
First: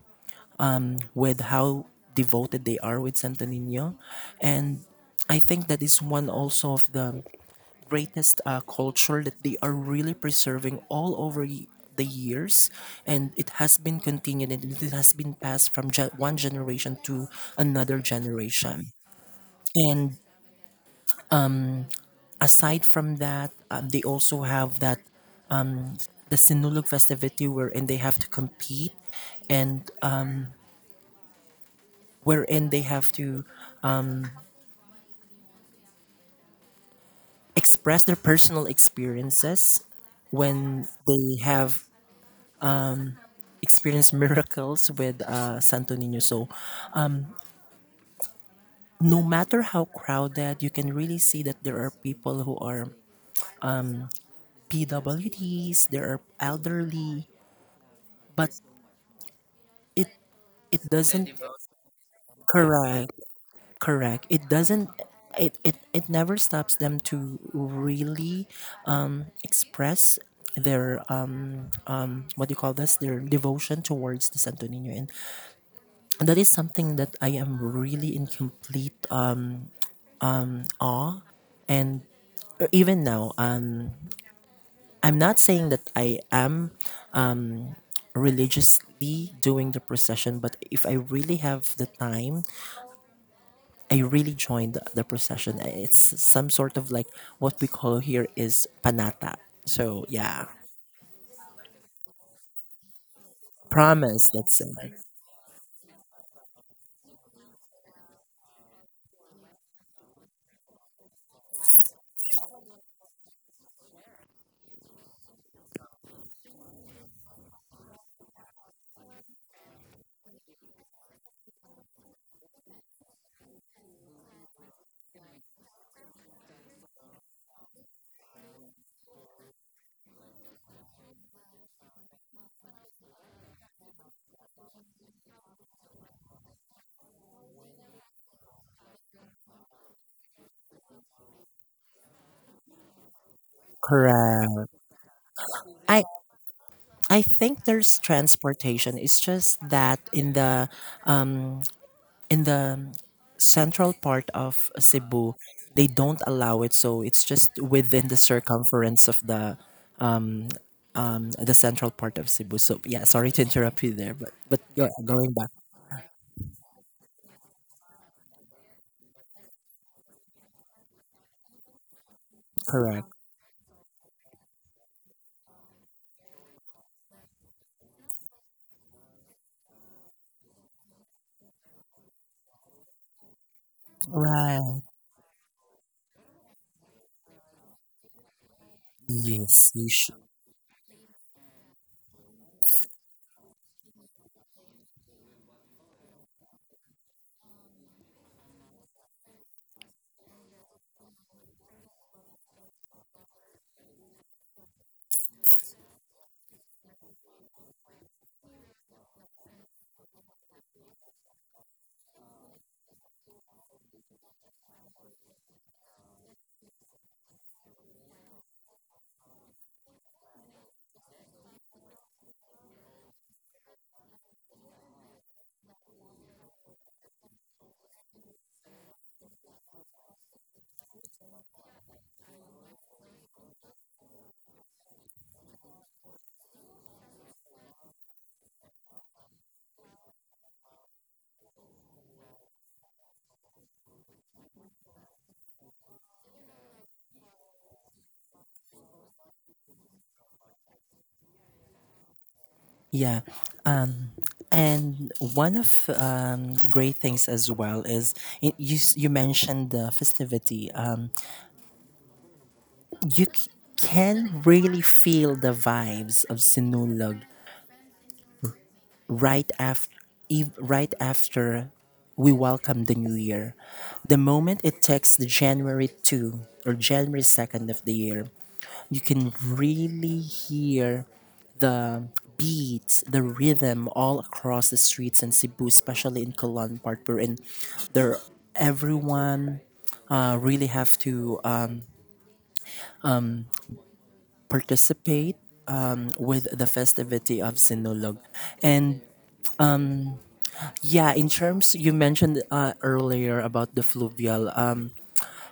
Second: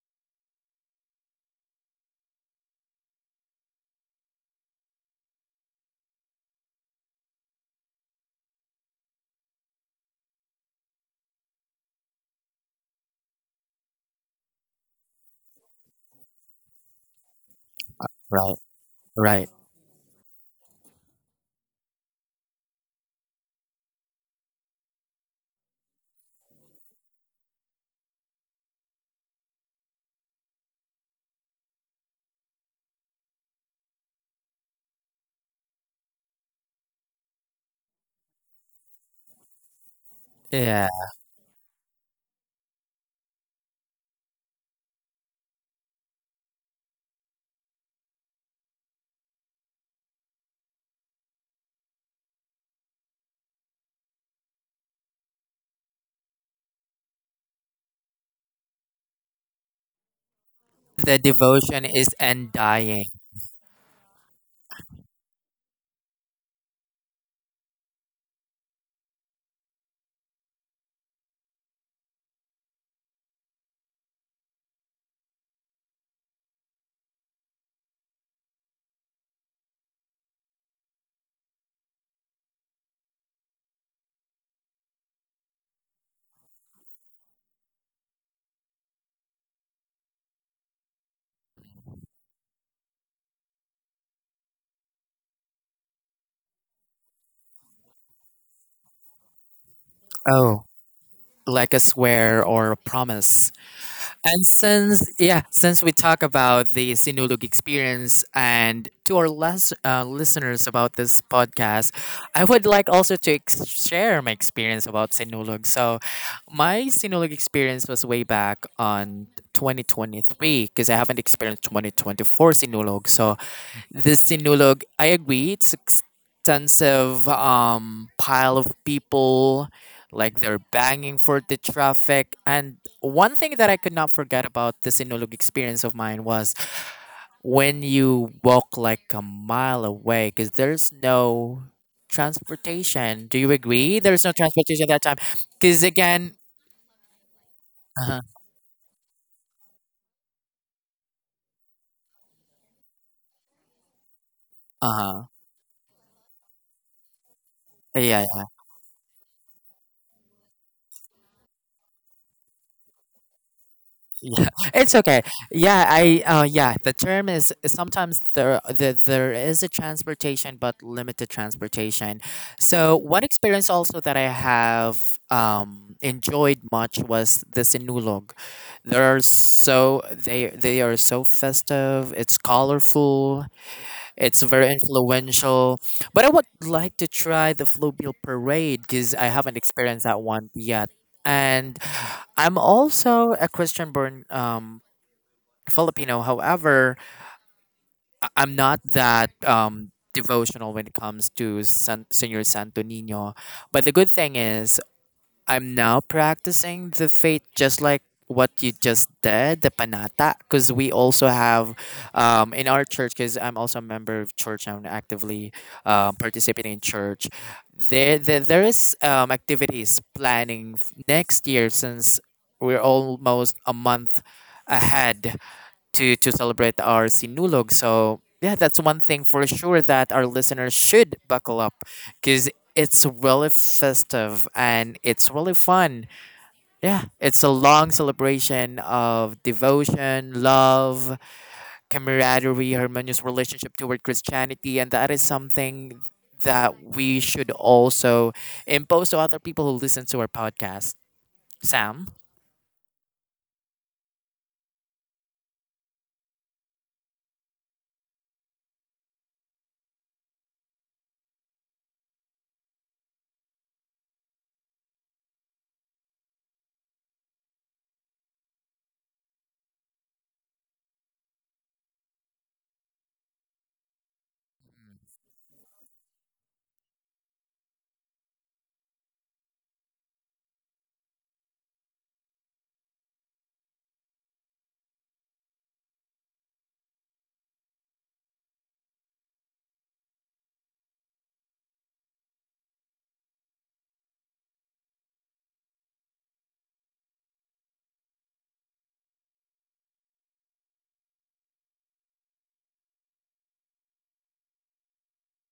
with how devoted they are with Santo Nino. And I think that is one also of the greatest culture that they are really preserving all over the years, and it has been continued and it has been passed from one generation to another
Right.
generation.
Right.
And aside from that, they also have that the sinulog festivity wherein they have to compete and wherein they have to um, express their personal experiences when
Yeah.
they have experienced miracles with Santo Nino. So, no matter how crowded, you can really see that there are people who are PWDs, there are elderly, but it it
The
doesn't.
devotion is undying.
Correct, correct. It doesn't, it never stops them to really express their what do you call this, their devotion towards the Santo Nino, and that is something that I am really incomplete and even now, I'm not saying that I am religiously doing the procession, but if I really have the time, I really join the procession. It's some sort of like what we call here is panata, so yeah.
Oh, like a swear or a promise.
Promise,
And
that's it.
since yeah, since we talk about the Sinulog experience and to our less listeners about this podcast, I would like also to share my experience about Sinulog. So, my Sinulog experience was way back on 2023 because I haven't experienced 2024 Sinulog. So, this sinulog, I agree, it's extensive pile of people, like they're banging for the traffic. And one thing that I could not forget about the sinulog experience of mine was when you walk like a mile away because there's no transportation. Do you agree? There's no
Correct.
transportation that time because
I
again,
I think there's
uh huh,
transportation, it's just that um. in the central part of
uh huh,
Cebu, they don't allow it, so it's just within the
yeah.
circumference of the central part of Cebu. So yeah, sorry to interrupt you there, but
Yeah,
but go-
it's okay.
going back.
Yeah, I yeah, the term is sometimes there there is a transportation but limited transportation. So
Correct,
one experience also that I have enjoyed much was the sinulog. They're so they are so festive, it's colorful, it's very
right?
influential. But I would like to try the Flowbill Parade because I haven't
Yes, you
experienced
should.
that one yet. And I'm also a Christian born Filipino. However, I'm not that devotional when it comes to San-, Senor Santo Nino. But the good thing is, I'm now practicing the faith just like what you just did, the panata, because we also have in our church, because I'm also a member of church, I'm actively participating in church. There is activities planning next year since we're almost a month ahead to celebrate our sinulog. So yeah, that's one thing for sure that our listeners should buckle up because it's really festive and it's really fun. Yeah, it's a long celebration of devotion, love, camaraderie, harmonious relationship toward Christianity, and that is something that we should also impose to other people who listen to our podcast. Sam.
Yeah, and one of the great things as well is you mentioned the festivity. You can really feel the vibes of Sinulog right after right after we welcome the new year. The moment it takes the January 2 or January 2nd of the year, you can really hear the beats, the rhythm, all across the streets in Cebu, especially in Colon part, wherein there everyone really have to participate with the festivity of Sinulog. And yeah, in terms you mentioned earlier about the fluvial,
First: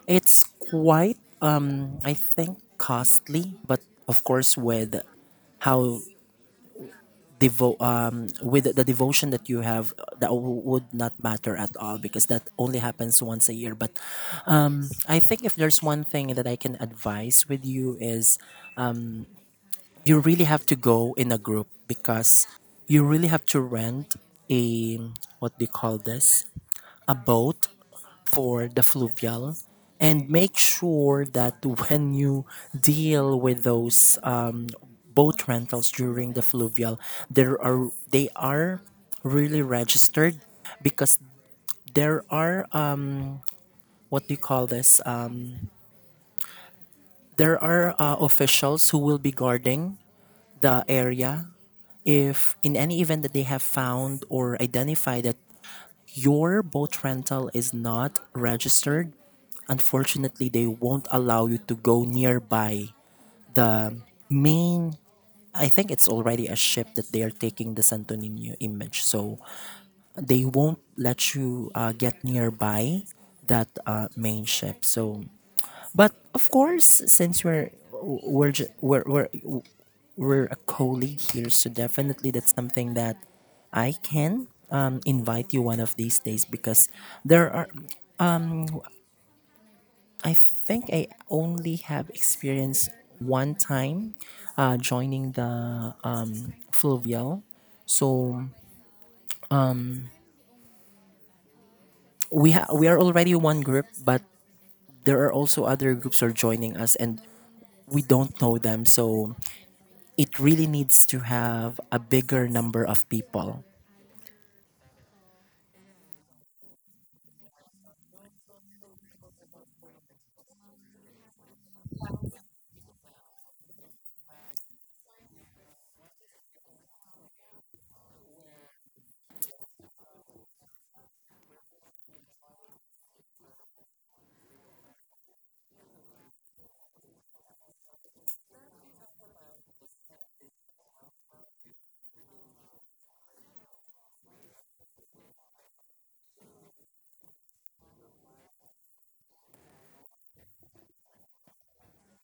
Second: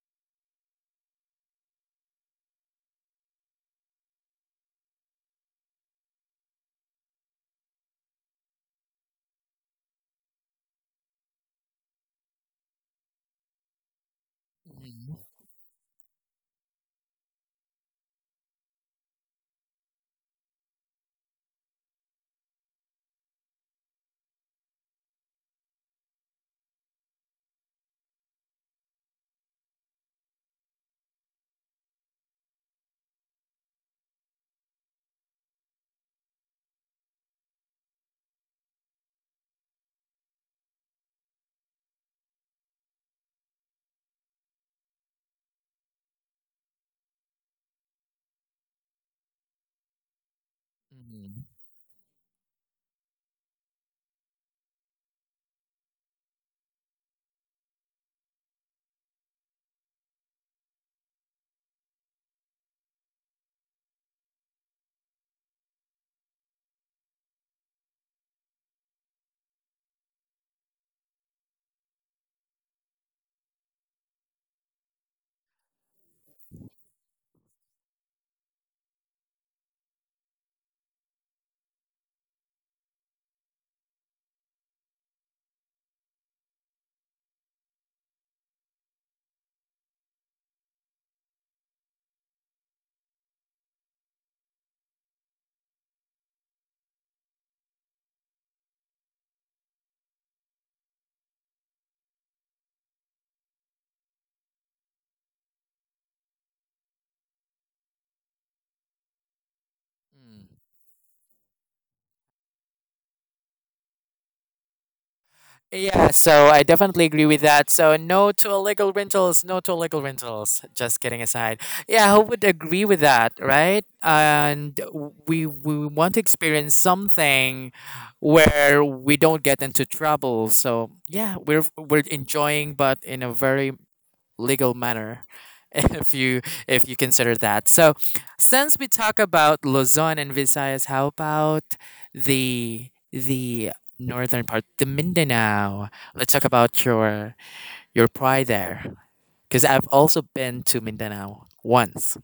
it's quite, I think, costly. But of course, how with the devotion that you have, that would not matter at all because that only happens once a year. But
Mhm,
I think, if there's one thing that I can advise with you is you really have to go in a group because you really have to rent a, what do you call this, a boat for the fluvial, and make sure that when you deal with those boat rentals during the fluvial, there are they are really registered, because there are what do you call this, there are officials who will be guarding the area. If in any event that they have found or identified that your boat rental is not registered, unfortunately, they won't allow you to go nearby the main. I think it's already a ship that they are taking the Santo Nino image, so they won't let you get nearby that main ship. So, but of course, since we're ju- we're a colleague here, so definitely that's something that I can invite you one of these days, because there are I think I only have experienced one time joining the Fluvial. So we are already one group, but there are also other groups who are joining us, and we don't know them. So it
mhm.
really needs to have a bigger number of people.
Yeah, so I definitely agree with that. So no to illegal rentals, no to illegal rentals. Just kidding aside. Yeah, who would agree with that, right? And we want to experience something where we don't get into trouble. So yeah, we're enjoying, but in a very legal manner if you, if you consider that. So since we talk about Luzon and Visayas, how about the northern part, the Mindanao? Let's talk about your pride there because I've also been to Mindanao once.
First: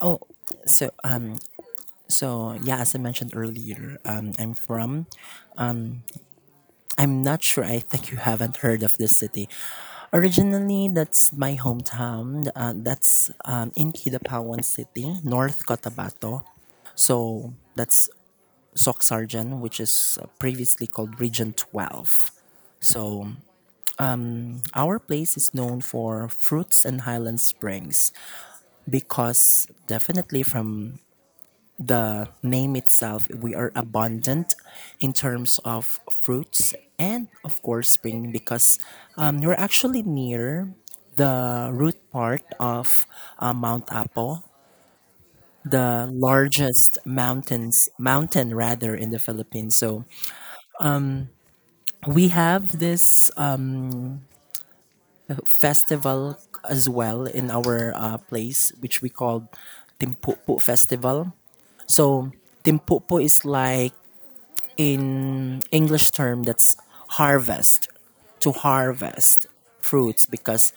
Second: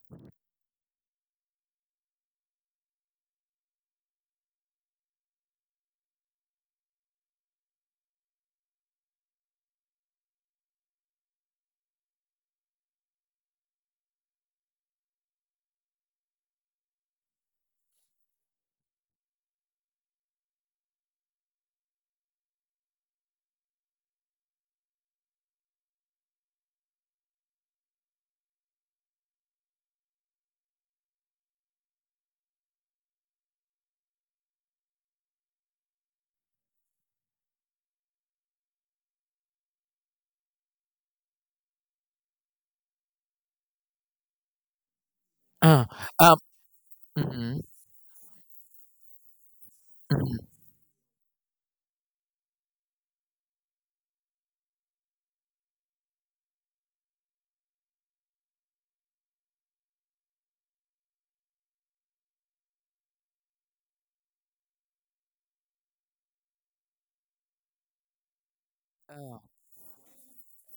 Oh, so um, so yeah, as I mentioned earlier, I'm not sure. I think you haven't heard of this city. Originally, that's my hometown. That's in Kidapawan City, North Cotabato. So that's Soxarjan, which is previously called Region 12. So our place is known for fruits and highland springs, because definitely from the name itself, we are abundant in terms of fruits and, of course, spring, because you're actually near the root part of Mount Apo,
Oh,
the
um,
largest
mm-hmm,
mountains, mountain rather, in the Philippines. So
mm-hmm.
we have this festival as well in our place, which we called Timpupu Festival. So Timpupu is like in English term that's harvest to
Oh,
harvest fruits because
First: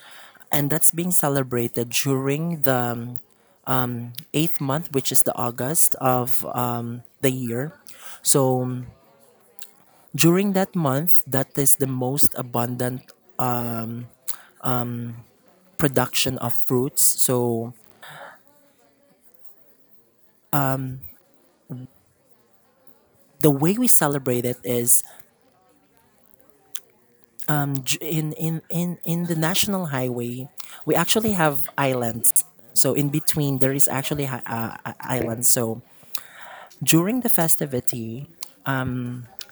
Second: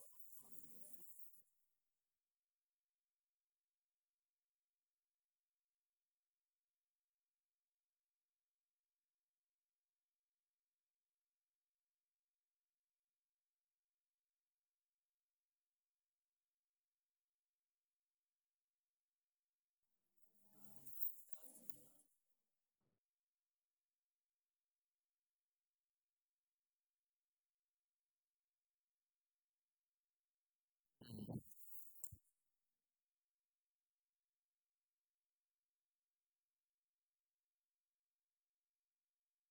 and that's being celebrated during the eighth month which is the August of the year so during that month that is the most abundant production of fruits so the way we celebrate it is in the national highway we actually have islands so in between there is actually islands so during the festivity,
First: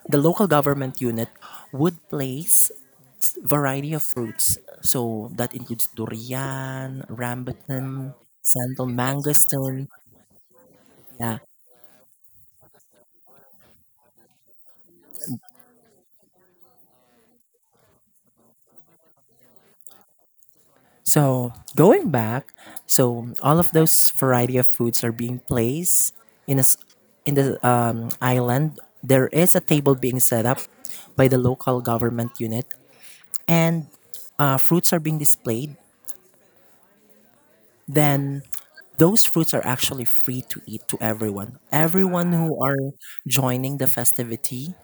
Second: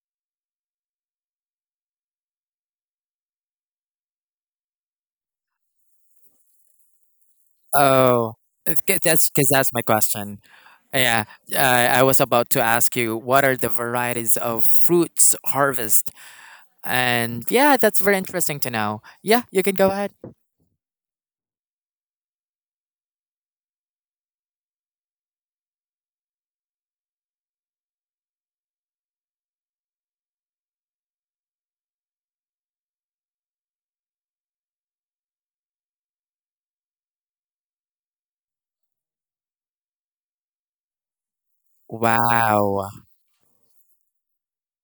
the local government unit would place variety of fruits. So that includes durian, rambutan,
oh, it's
sandal
'cause that's because that's my
mangosteen.
question. Yeah,
Yeah.
I was about to ask you what are the varieties of fruits harvest. And yeah, that's very interesting to know. Yeah, you can go ahead.
So going back, so all of those variety of foods are being placed in a s in the island. There is a table being set up by the local government unit, and fruits are being displayed then those fruits are actually free to eat to everyone. Everyone who are
Wow.
joining the festivity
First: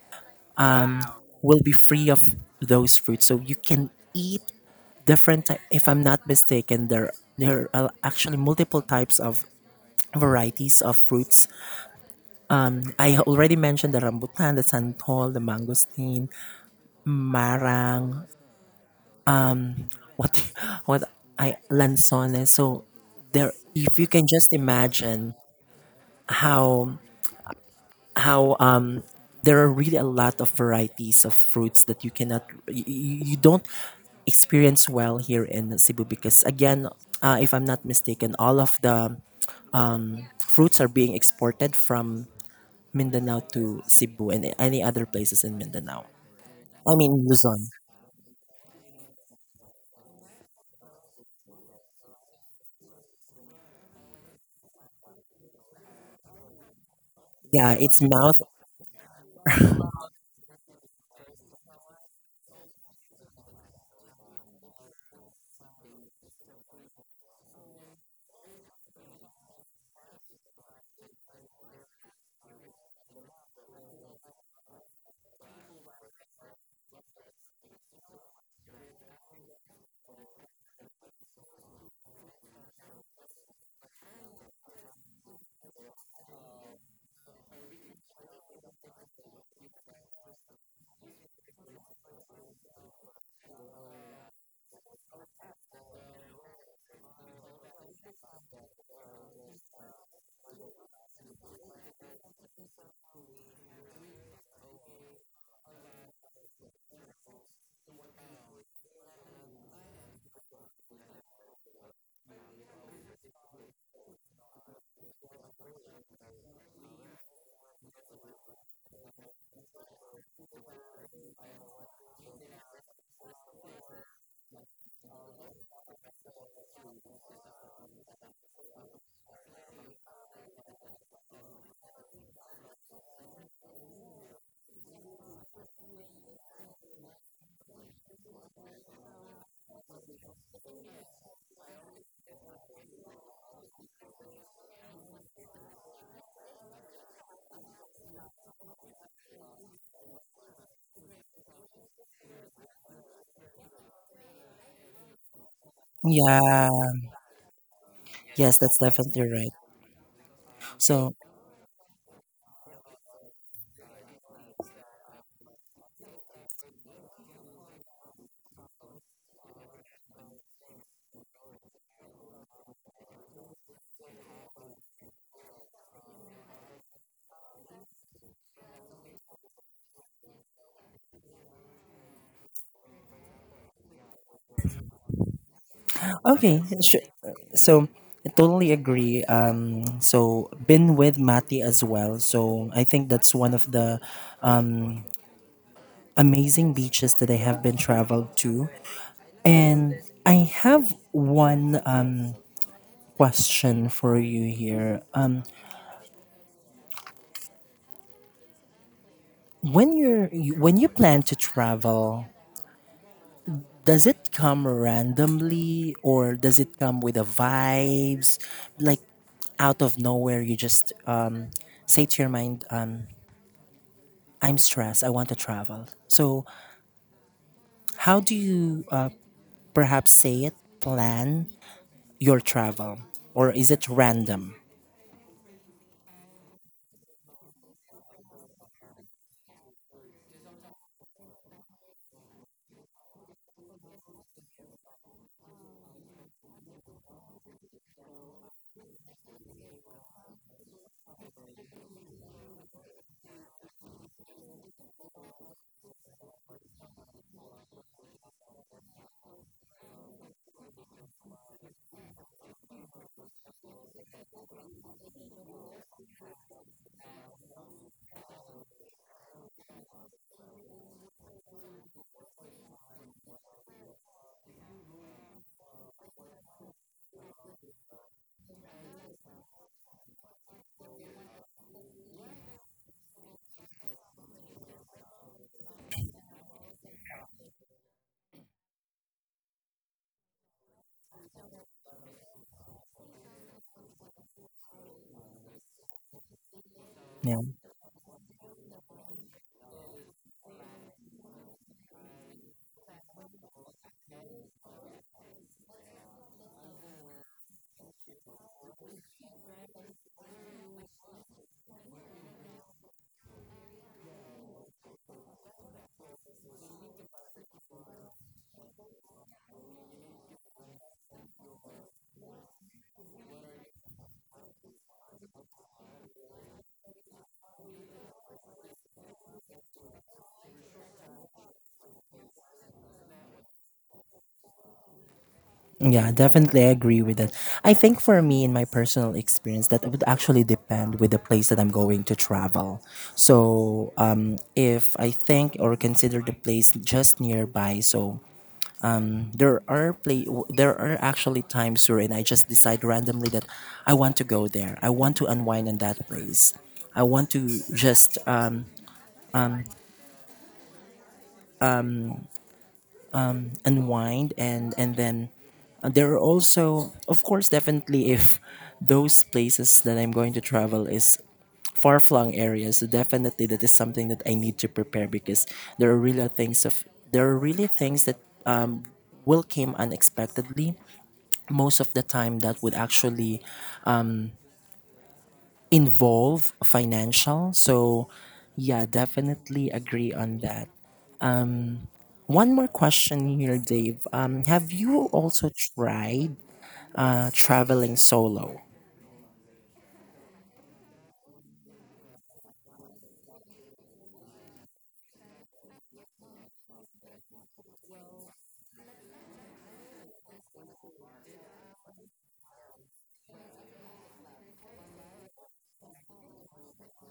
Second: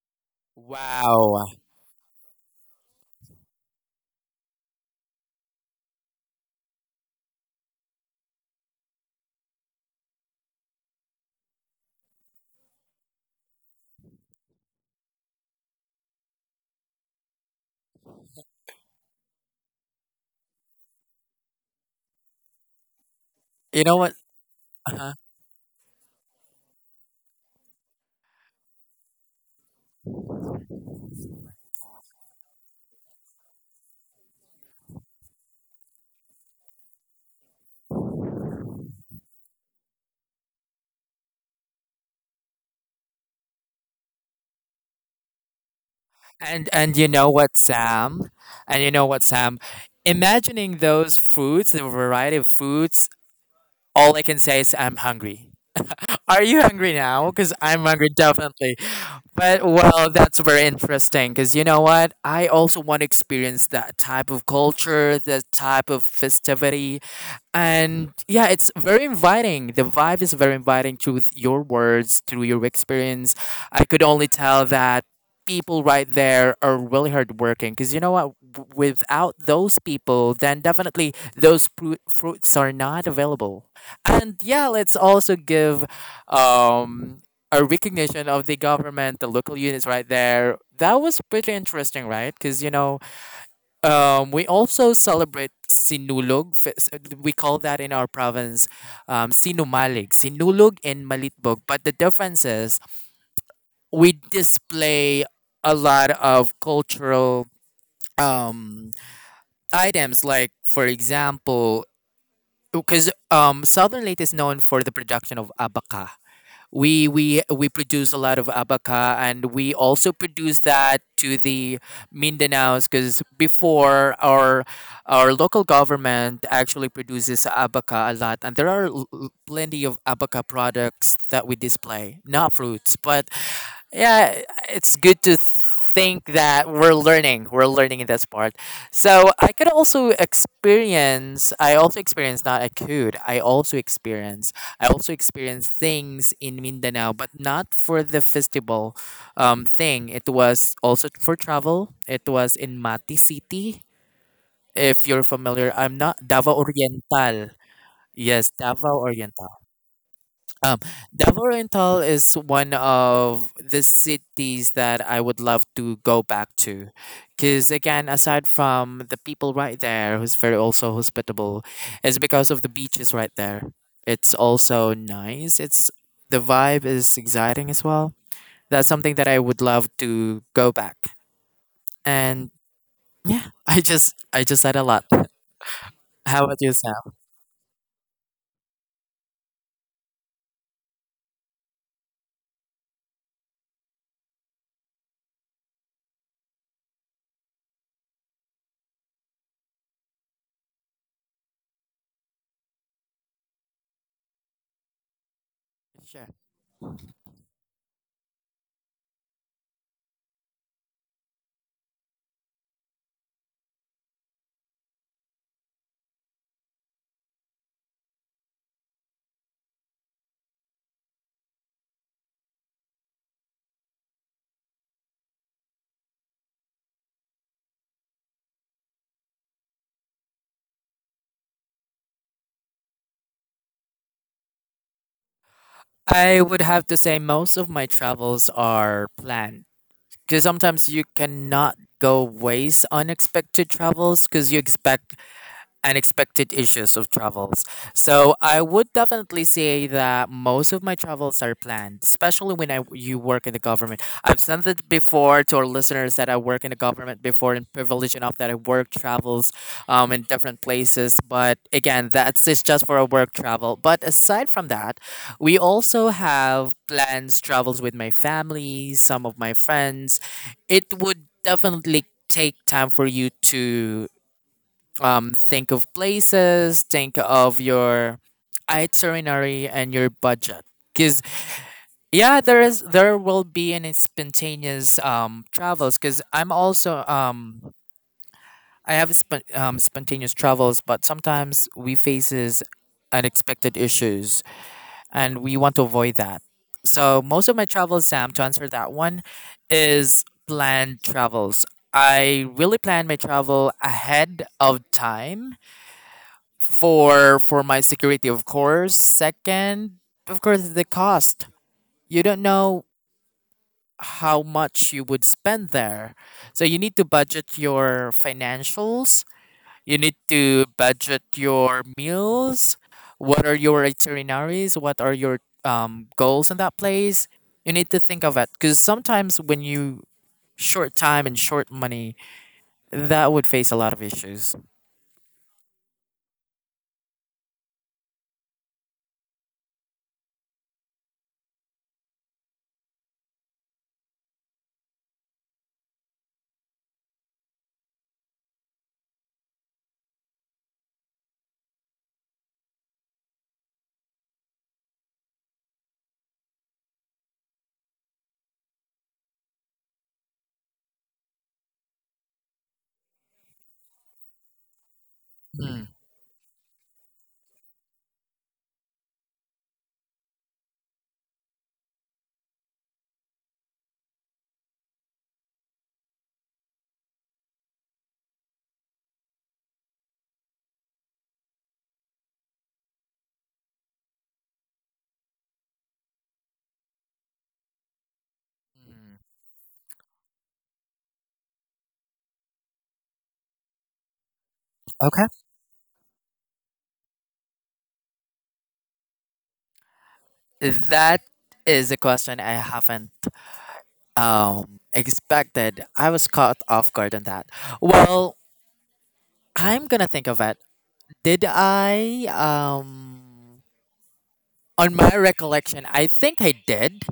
Wow.
will be free of those fruits. So you can eat if I'm not mistaken there are actually multiple types of varieties of fruits. I already mentioned the rambutan, the santol, the mangosteen, marang, what what I lanzones. So there
You know
if you
what?
can just
Uh-huh.
imagine how how um, there are really a lot of varieties of fruits that you cannot you, you don't experience well here in Cebu because again, if I'm not mistaken, all of the fruits are being exported from Mindanao to Cebu and any other places in Mindanao. I
And you
mean
know what,
Luzon.
Sam? And you know what, Sam? Imagining those foods, the variety of foods, all I can say is I'm hungry. Are you hungry now? Because
Yeah,
I'm
it's
hungry,
mouth.
definitely. But well, that's very interesting. Because you know what? I also want to experience that type of culture, that type of festivity, and yeah, it's very inviting. The vibe is very inviting through your words, through your experience. I could only tell that people right there are really hard working because you know what, without those people then definitely those fruits are not available. And yeah, let's also give um a recognition of the government, the local units right there. That was pretty interesting, right? Because you know, we also celebrate Sinulog. We call that in our province Sinumalig. Sinulog and Malitbog. But the difference is we display a lot of cultural um, items, like, for example, because Southern Leyte is known for the production of abaca. We produce a lot of abaca, and we also produce that to the Mindanaos because before our local government actually produces abaca a lot, and there are plenty of abaca products that we display, not fruits. But yeah, it's good to think that we're learning in this part. So I could also experience I also experience not I could I also experience, I also experienced things in Mindanao, but not for the festival thing. It was also for travel. It was in Mati City, if you're familiar. I'm not, Davao
Yeah.
Oriental. Yes,
Yes, that's
Davao
definitely right.
Oriental. Um,
So
Davao Oriental is one of the cities that I would love to go back to, because again, aside from the people right there, who's very also hospitable, it's because of the beaches right there. It's also nice. It's, the vibe is exciting as well. That's something that I would love to go back. And yeah, I just said a lot. How
okay,
about
sure.
yourself?
So I totally agree. So been with Mati as well. So I think that's one of the amazing beaches that I have been traveled to, and I have one question for you here. Um,
Sure.
when you're you- when you plan to travel, does it come randomly or does it come with the vibes, like out of nowhere? You just say to your mind, I'm stressed. I want to travel. So, how do you perhaps say it? Plan your travel, or is it random?
I would have to say most of my travels are planned. Because sometimes you cannot go ways unexpected travels because you expect unexpected issues of travels. So I would definitely say that most of my travels are planned, especially when I you work in the government. I've said it before to our listeners that I work in the government before and privileged enough that I work travels in different places. But again, that's it's just for a work travel. But aside from that, we also have plans travels with my family, some of my friends. It would definitely take time for you to think of places, think of your itinerary and your budget. Because yeah, there will be any spontaneous travels. Because I'm also I have spontaneous travels, but sometimes we faces unexpected issues, and we want to avoid that. So
Yeah.
most of my travels, Sam, to answer that one, is planned travels. I really plan my travel ahead of time for my security, of course. Second, of course, the cost. You don't know how much you would spend there, so you need to budget your financials, you need to budget your meals. What are your itineraries, what are your goals in that place? You need to think of it, because sometimes when you short time and short money, that would face a lot of issues.
Yeah, definitely I agree with that. I think for me in my personal experience that it would actually depend with the place that I'm going to travel. So if I think or consider the place just nearby, so there are actually times wherein I just decide randomly that I want to go there. I want to unwind in that place. I want to just unwind and then
Hmm.
there are also of course definitely if those places that I'm going to travel is far flung areas. So definitely that is something that I need to prepare because there are really things of there are really things that will came unexpectedly. Most of the time that would actually involve financial. So, yeah, definitely agree on that. One more question here, Dave. Have you
Okay.
also tried traveling solo?
That is a question I haven't expected. I was caught off guard on that. Well, I'm gonna think of it. Did I? On my recollection, I think I did.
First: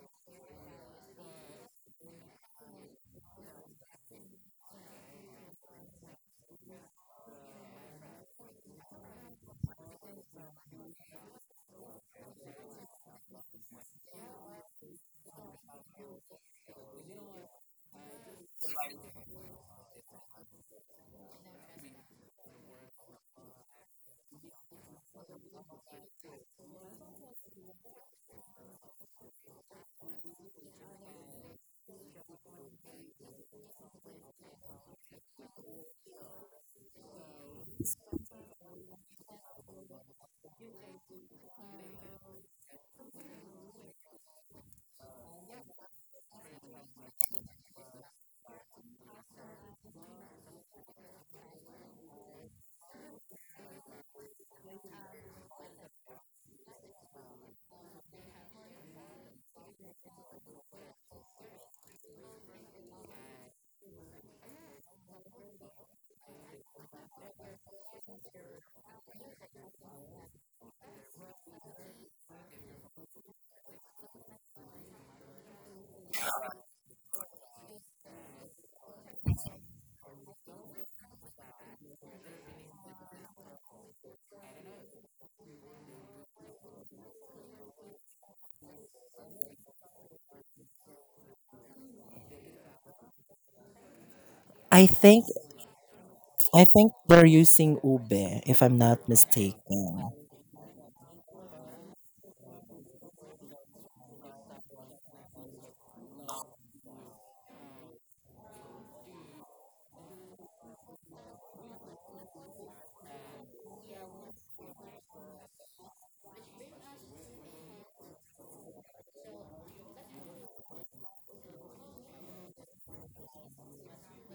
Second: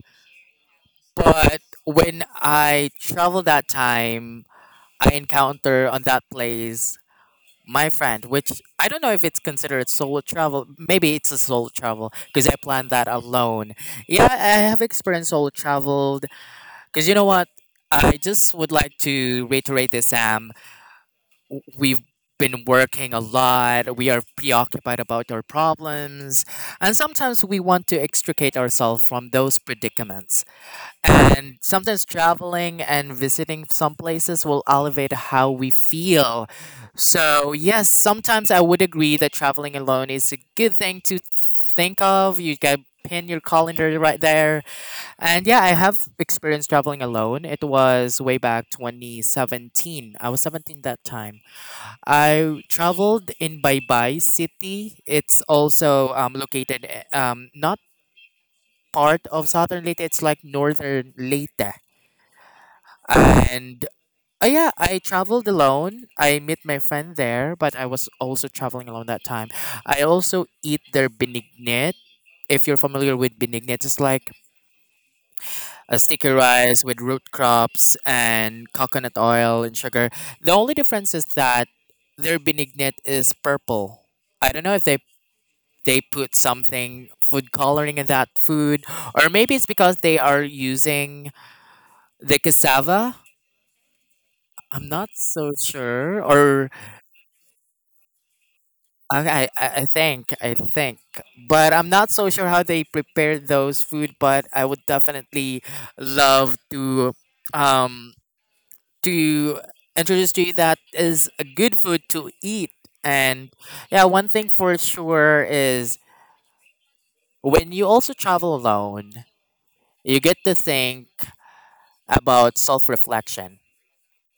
But when I traveled that time, I encounter on that place my friend, which I don't know if it's considered solo travel. Maybe it's a solo travel because I planned that alone. Yeah, I have experienced solo travel. Because you know what? I just would like to reiterate this, Sam. We've been working a lot. We are preoccupied about our problems. And sometimes we want to extricate ourselves from those predicaments. And sometimes traveling and visiting some places will elevate how we feel. So, yes, sometimes I would agree that traveling alone is a good thing to think of. You can pin your calendar right there, and yeah, I have experience traveling alone. It was way back 2017. I was 17 that time. I traveled in Baybay City. It's also located not part of southern Leyte, it's like northern Leyte. And yeah, I traveled alone. I met my friend there, but I was also traveling alone that time. I also eat their benignit. If you're familiar with benignit, it's like a sticky rice with root crops and coconut oil and sugar. The only difference is that their benignet is purple. I don't know if they put something food coloring in that food, or maybe it's because they are using the cassava. I'm
I
not
think
so sure.
I
Or
think they're using Ube, if I'm not
I
mistaken.
think I think, but I'm not so sure how they prepare those food, but I would definitely love um to introduce to you that is a good food to eat. And yeah, one thing for sure is when you also travel alone, you get to think about self reflection.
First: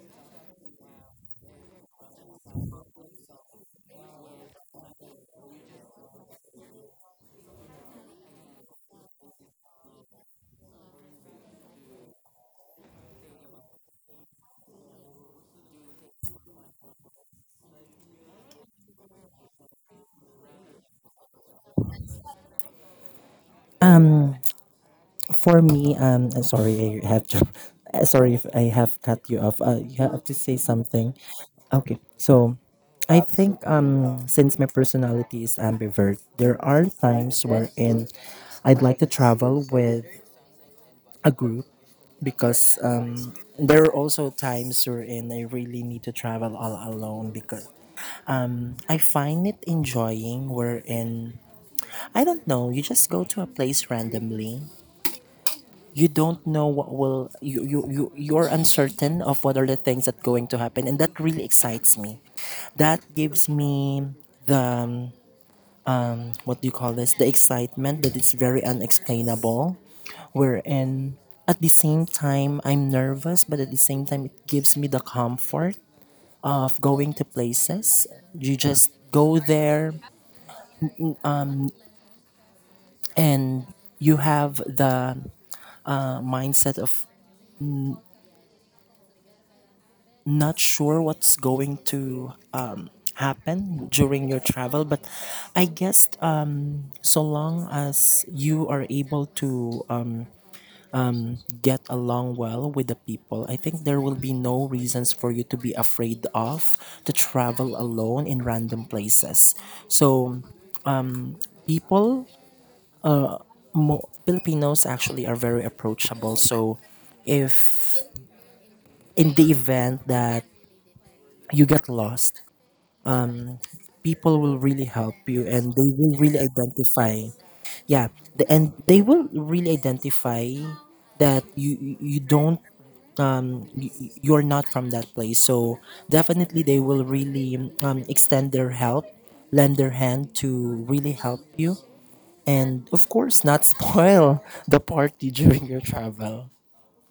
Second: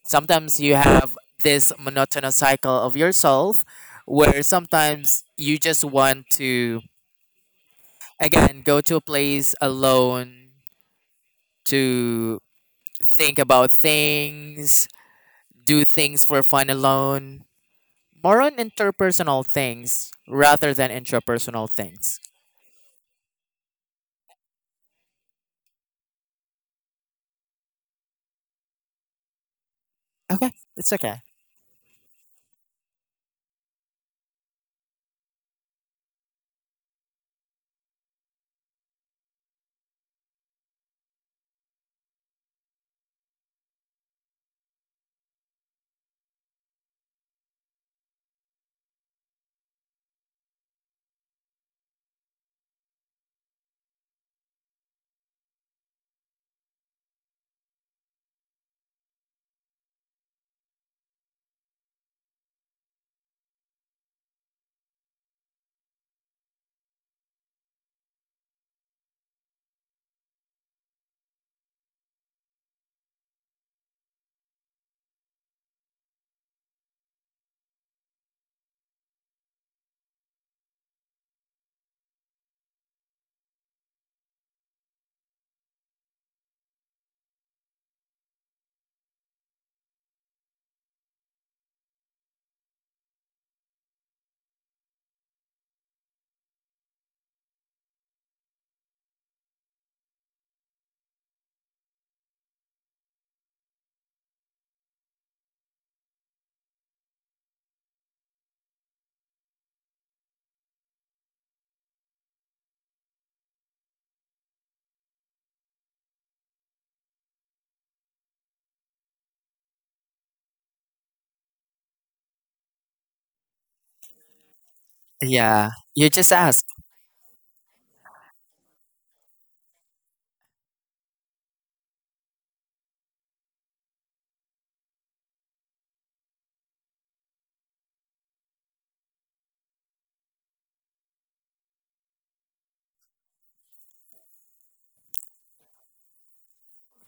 Sometimes you have this monotonous cycle of yourself where sometimes you just want to, again, go to a place alone to think about things, do things for fun alone, more on interpersonal things rather than intrapersonal things.
For me, sorry, I have to, sorry if I have cut you off. You have to
Okay,
say
it's
something.
okay.
Okay, so I think since my personality is ambivert, there are times wherein I'd like to travel with a group because there are also times wherein I really need to travel all alone because I find it enjoying wherein I don't know, you just go to a place randomly you don't know what will you're uncertain of what are the things that going to happen and that really excites me that gives me the what do you call this the excitement that is very unexplainable wherein at the same time I'm nervous but at the same time it gives me the comfort of going to places you just go there and you have the mindset of not sure what's going to happen during your travel, but I guess so long as you are able to get along well with the people, I think there will be no reasons for you to be afraid of to travel alone in random places. So people, mo- Filipinos actually are very approachable. So if in the event that you get lost, people will really help you and
Yeah,
they
you
will
just
really
asked.
identify yeah the, and they will really identify that you don't um you, you're not from that place so definitely they will really extend their help lend their hand to really help you and of course not spoil the party during your travel.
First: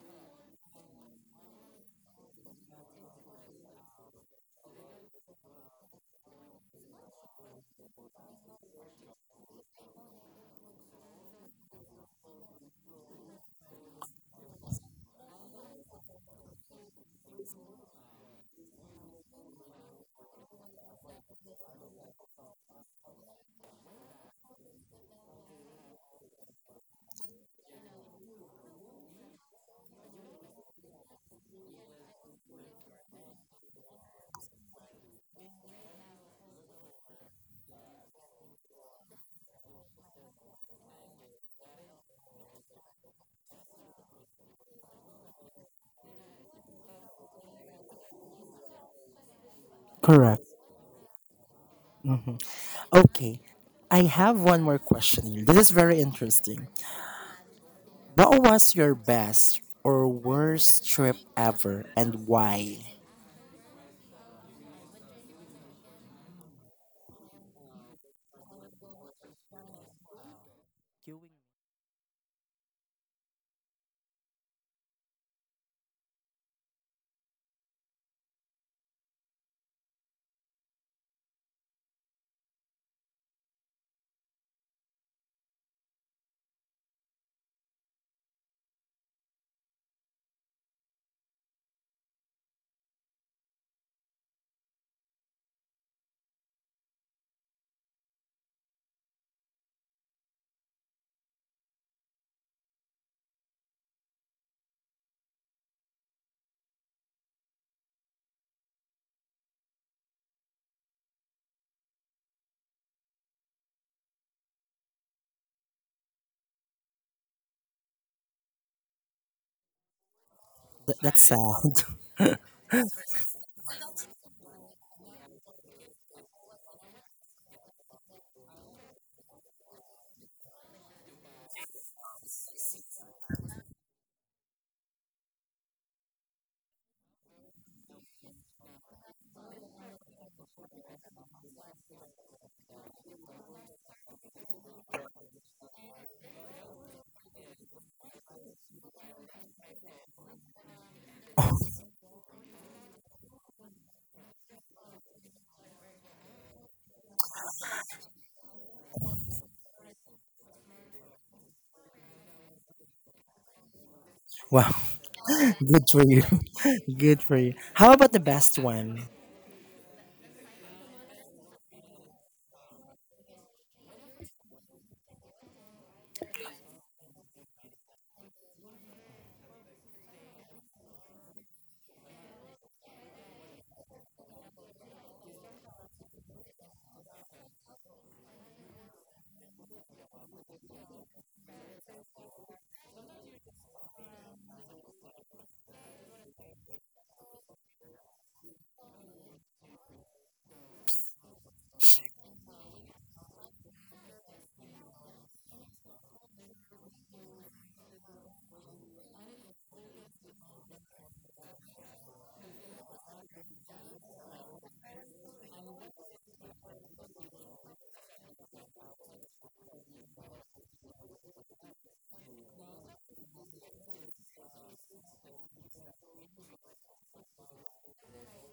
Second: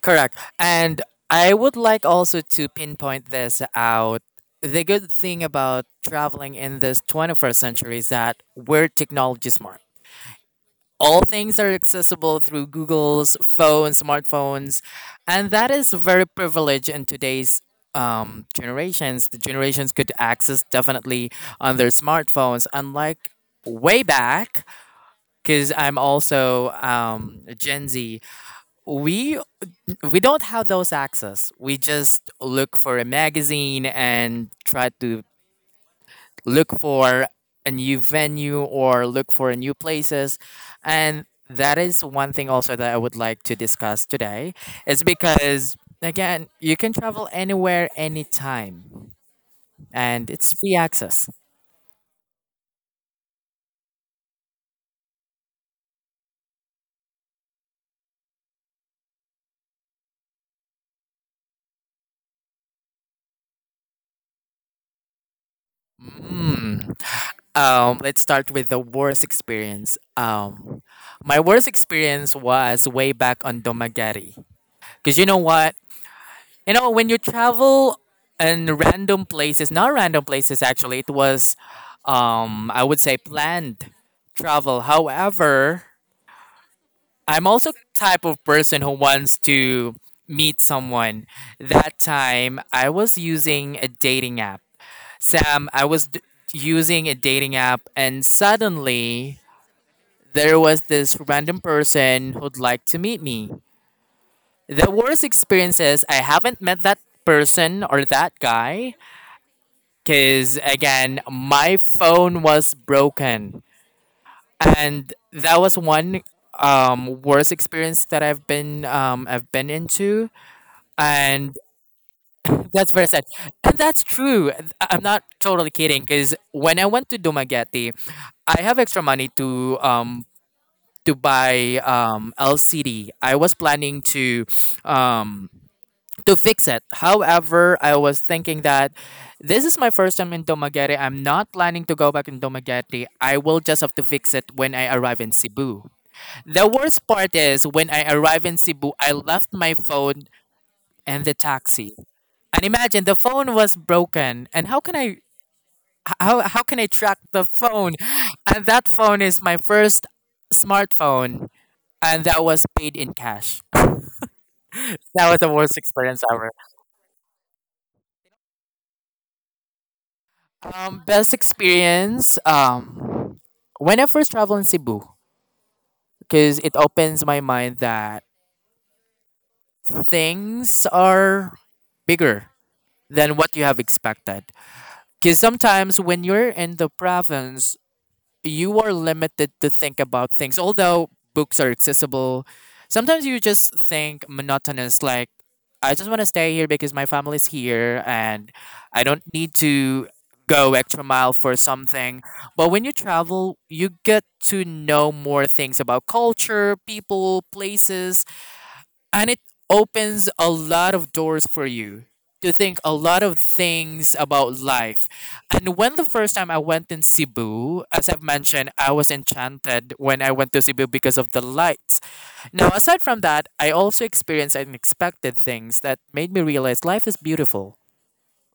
Correct. And I would like also to pinpoint this out. The good thing about traveling in this 21st century is that we're technology smart. All things are accessible through Google's phone, smartphones, and that is very privileged in today's generations. The generations could access definitely on their smartphones, unlike way back. Because I'm also Gen Z, we we don't have those access. We just look for a magazine and try to look for a new venue or look for new places. And that is one thing also that I would like to discuss today is because again, you can travel anywhere anytime and
Correct.
it's free access.
Okay, I have one more question here, this is very interesting. What was your best or worst trip ever and why?
Mm. Let's start with the worst experience.
Th-
My worst experience was way back on Domagari. Because you know what? You know, when you travel in random places, not random places actually, it was, I would say planned travel. However, I'm also type of person who wants to meet someone. That time, I was using a dating app. Sam, using a dating app, and suddenly there was this random person who'd like to meet me. The worst experience is I haven't met that person or that guy. Because again, my phone was broken, and that was one worst experience that I've been into,
that's sad.
and that's very sad. And that's true. I'm not totally kidding. Because when I went to Dumaguete, I have extra money to to buy LCD. I was planning um to fix it. However, I was thinking that this is my first time in Tomaguete. I'm not planning to go back in Tomaguete. I will just have to fix it when I arrive in Cebu. The worst part is when I arrive in Cebu, I left my phone and the taxi. And imagine the phone was broken. And how can I how can I track the phone? And that phone is my first smartphone, and that was paid in cash.
Wow.
That was the worst
Good for
experience
you.
ever.
Good for you. How about the best one?
Best experience. When I first travel in Cebu, because it opens my mind that things are bigger than what you have expected. Because sometimes when you're in the province, you are limited to think about things. Although books are accessible, sometimes you just think monotonous, like, I just want to stay here because my family's here and I don't need to go extra mile for something. But when you travel, you get to know more things about culture, people, places, and it opens a lot of doors for you to think a lot of things about life. And when the first time I went in Cebu, as I've mentioned, I was enchanted when I went to Cebu because of the lights. Now, aside from that, I also experienced unexpected things that made me realize life is beautiful,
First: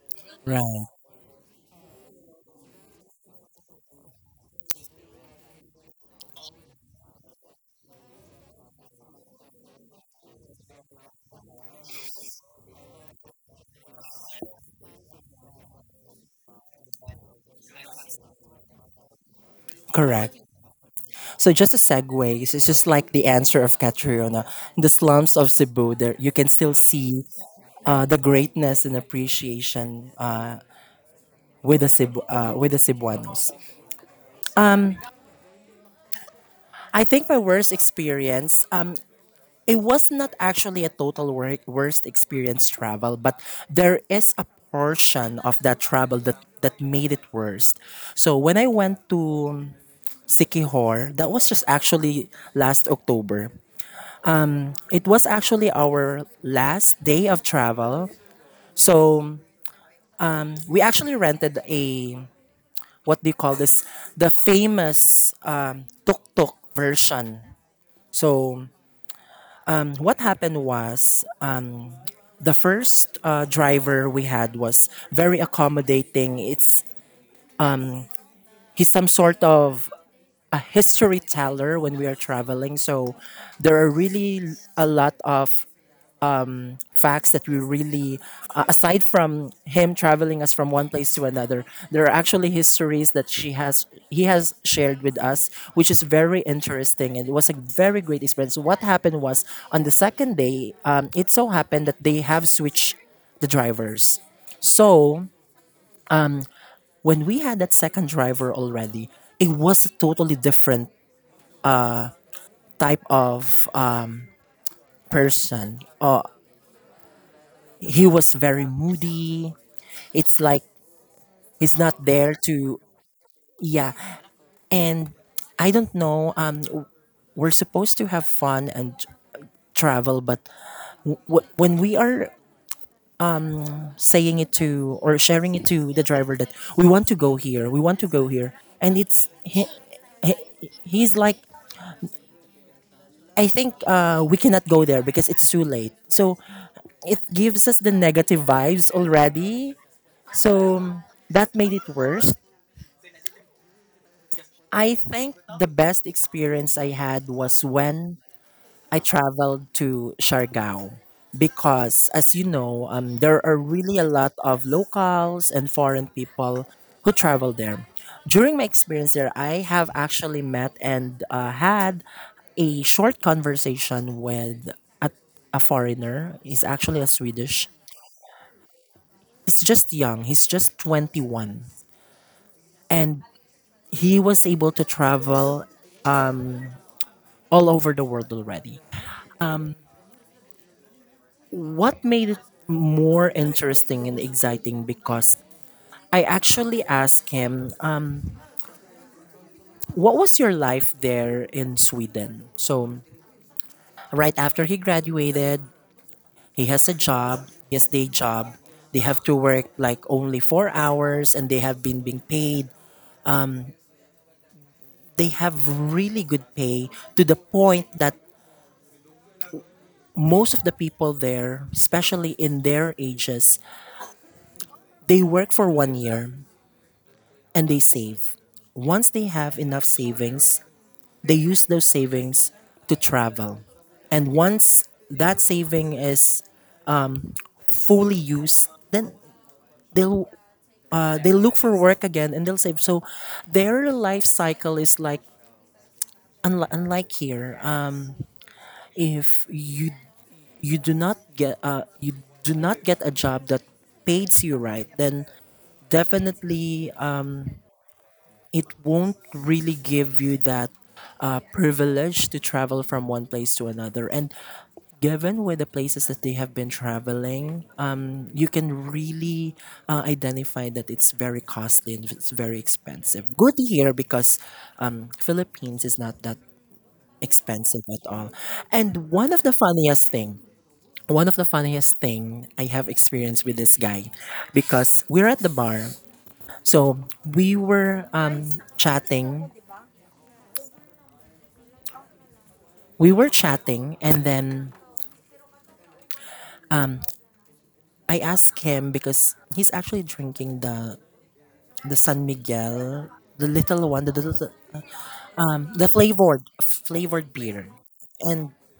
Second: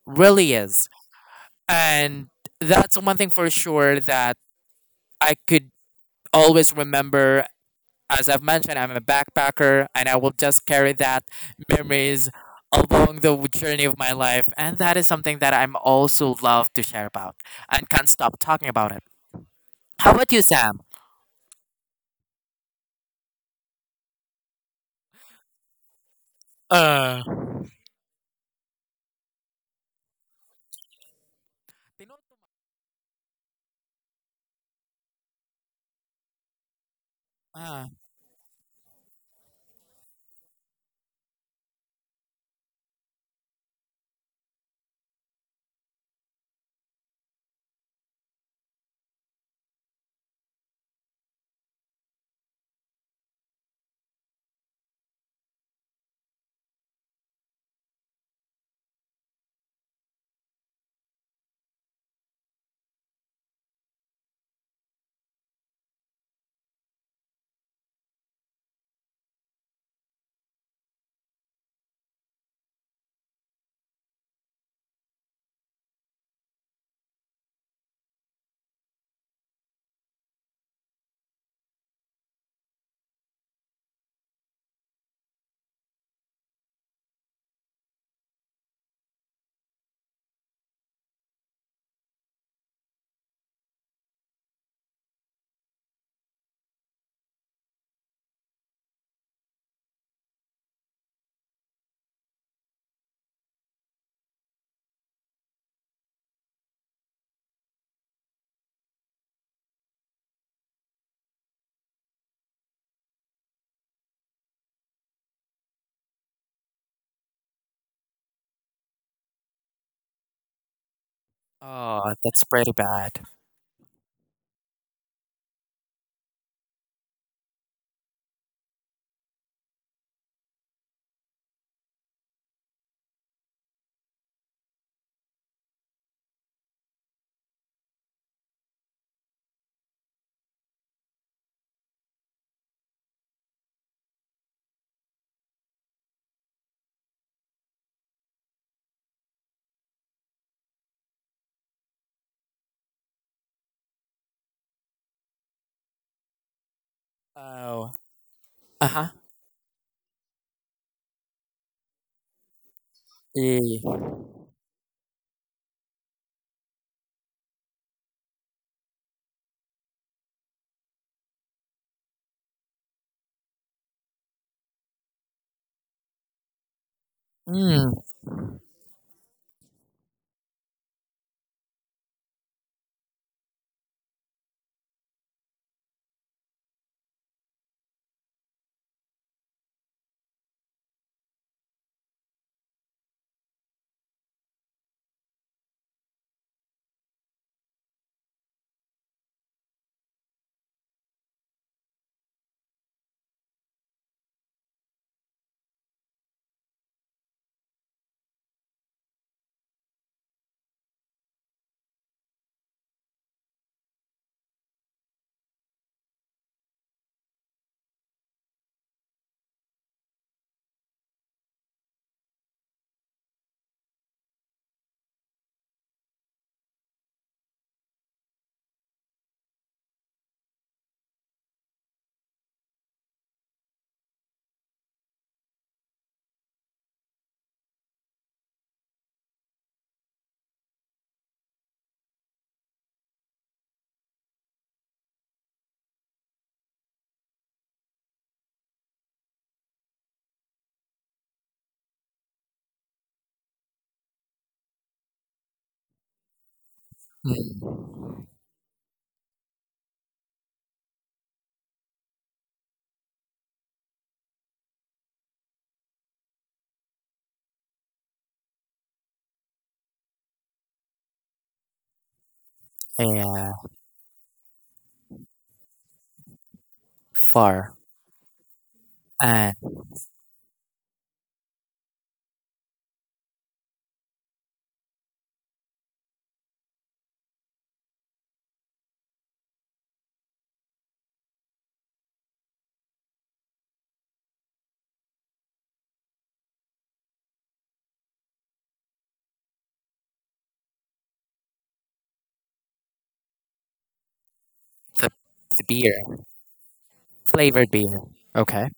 really
Right.
is. And that's one thing for sure that I could always remember. As I've mentioned, I'm a backpacker and I will just carry that memories along the journey of my life. And that is something that I'm also love to share about and can't stop talking about it. How about
Correct.
you, Sam?
So just a segue, it's just like the answer of Catriona. In the slums of Cebu, there you can still
Uh,
see the greatness and appreciation with the Cebu, with the Cebuanos. I think my worst
Ah,
experience, it was not actually a worst experience travel, but there is a portion of that travel that made it worse. So when I went to Sikihor, that was just actually last October. It was actually our last day of travel. So we actually rented a what do you call this? The famous tuk-tuk version. So what happened was the first driver we had was very accommodating. It's He's some sort of a history teller when we are traveling. So there are really a lot of facts that we really aside from him traveling us from one place to another there are actually histories that she has he has shared with us which is very interesting and it was a very great experience. What happened was on the second day it so happened that they have switched the drivers so when we had that second driver already, it was a totally different type of person. He was very moody. It's like he's not
oh,
there
that's pretty
to,
bad.
yeah. And I don't know, we're supposed to have fun and travel, but when we are saying it to or sharing it to the driver that we want to go here, we want to go here, and he, he's like I think we cannot go there because it's too late. So it gives us the negative vibes already. So that made it worse. I think the best experience I had was
Oh,
when
uh
I
huh.
traveled to Siargao because, as you know, there are
E.
really a lot of locals and foreign people who travel there. During my experience there, I have actually met and had a short conversation with a, a foreigner. He's actually a Swedish.
Mm,
He's just young, he's just 21. And he was able to travel all over the world already. What made it more interesting and exciting because I actually asked him, what was your life there in Sweden? So, right after he graduated, he has a job, he has day job. They have to work like only 4 hours and they have been being paid. They have really good pay to the point that most of the people there, especially in their ages, they work for 1 year and they save. Once they have enough savings, they use those savings to travel. And once that saving is fully used, then they'll they'll look for work again and they'll save. So their life cycle is like unlike here. If you you do not get a job that pays you right, then definitely
mm.
it won't really give you that privilege to travel from one place to another. And given with the places that they have been traveling, you can really identify that it's very costly and it's very expensive. Good
And
here because Philippines is not that expensive
four.
at all. And
And
one of the funniest thing I have experienced with this guy, because we're at the bar. So we were chatting we were chatting and then I asked him because he's actually drinking the San Miguel, the little,
the, the
the
beer,
flavored beer.
flavored beer.
And
Okay.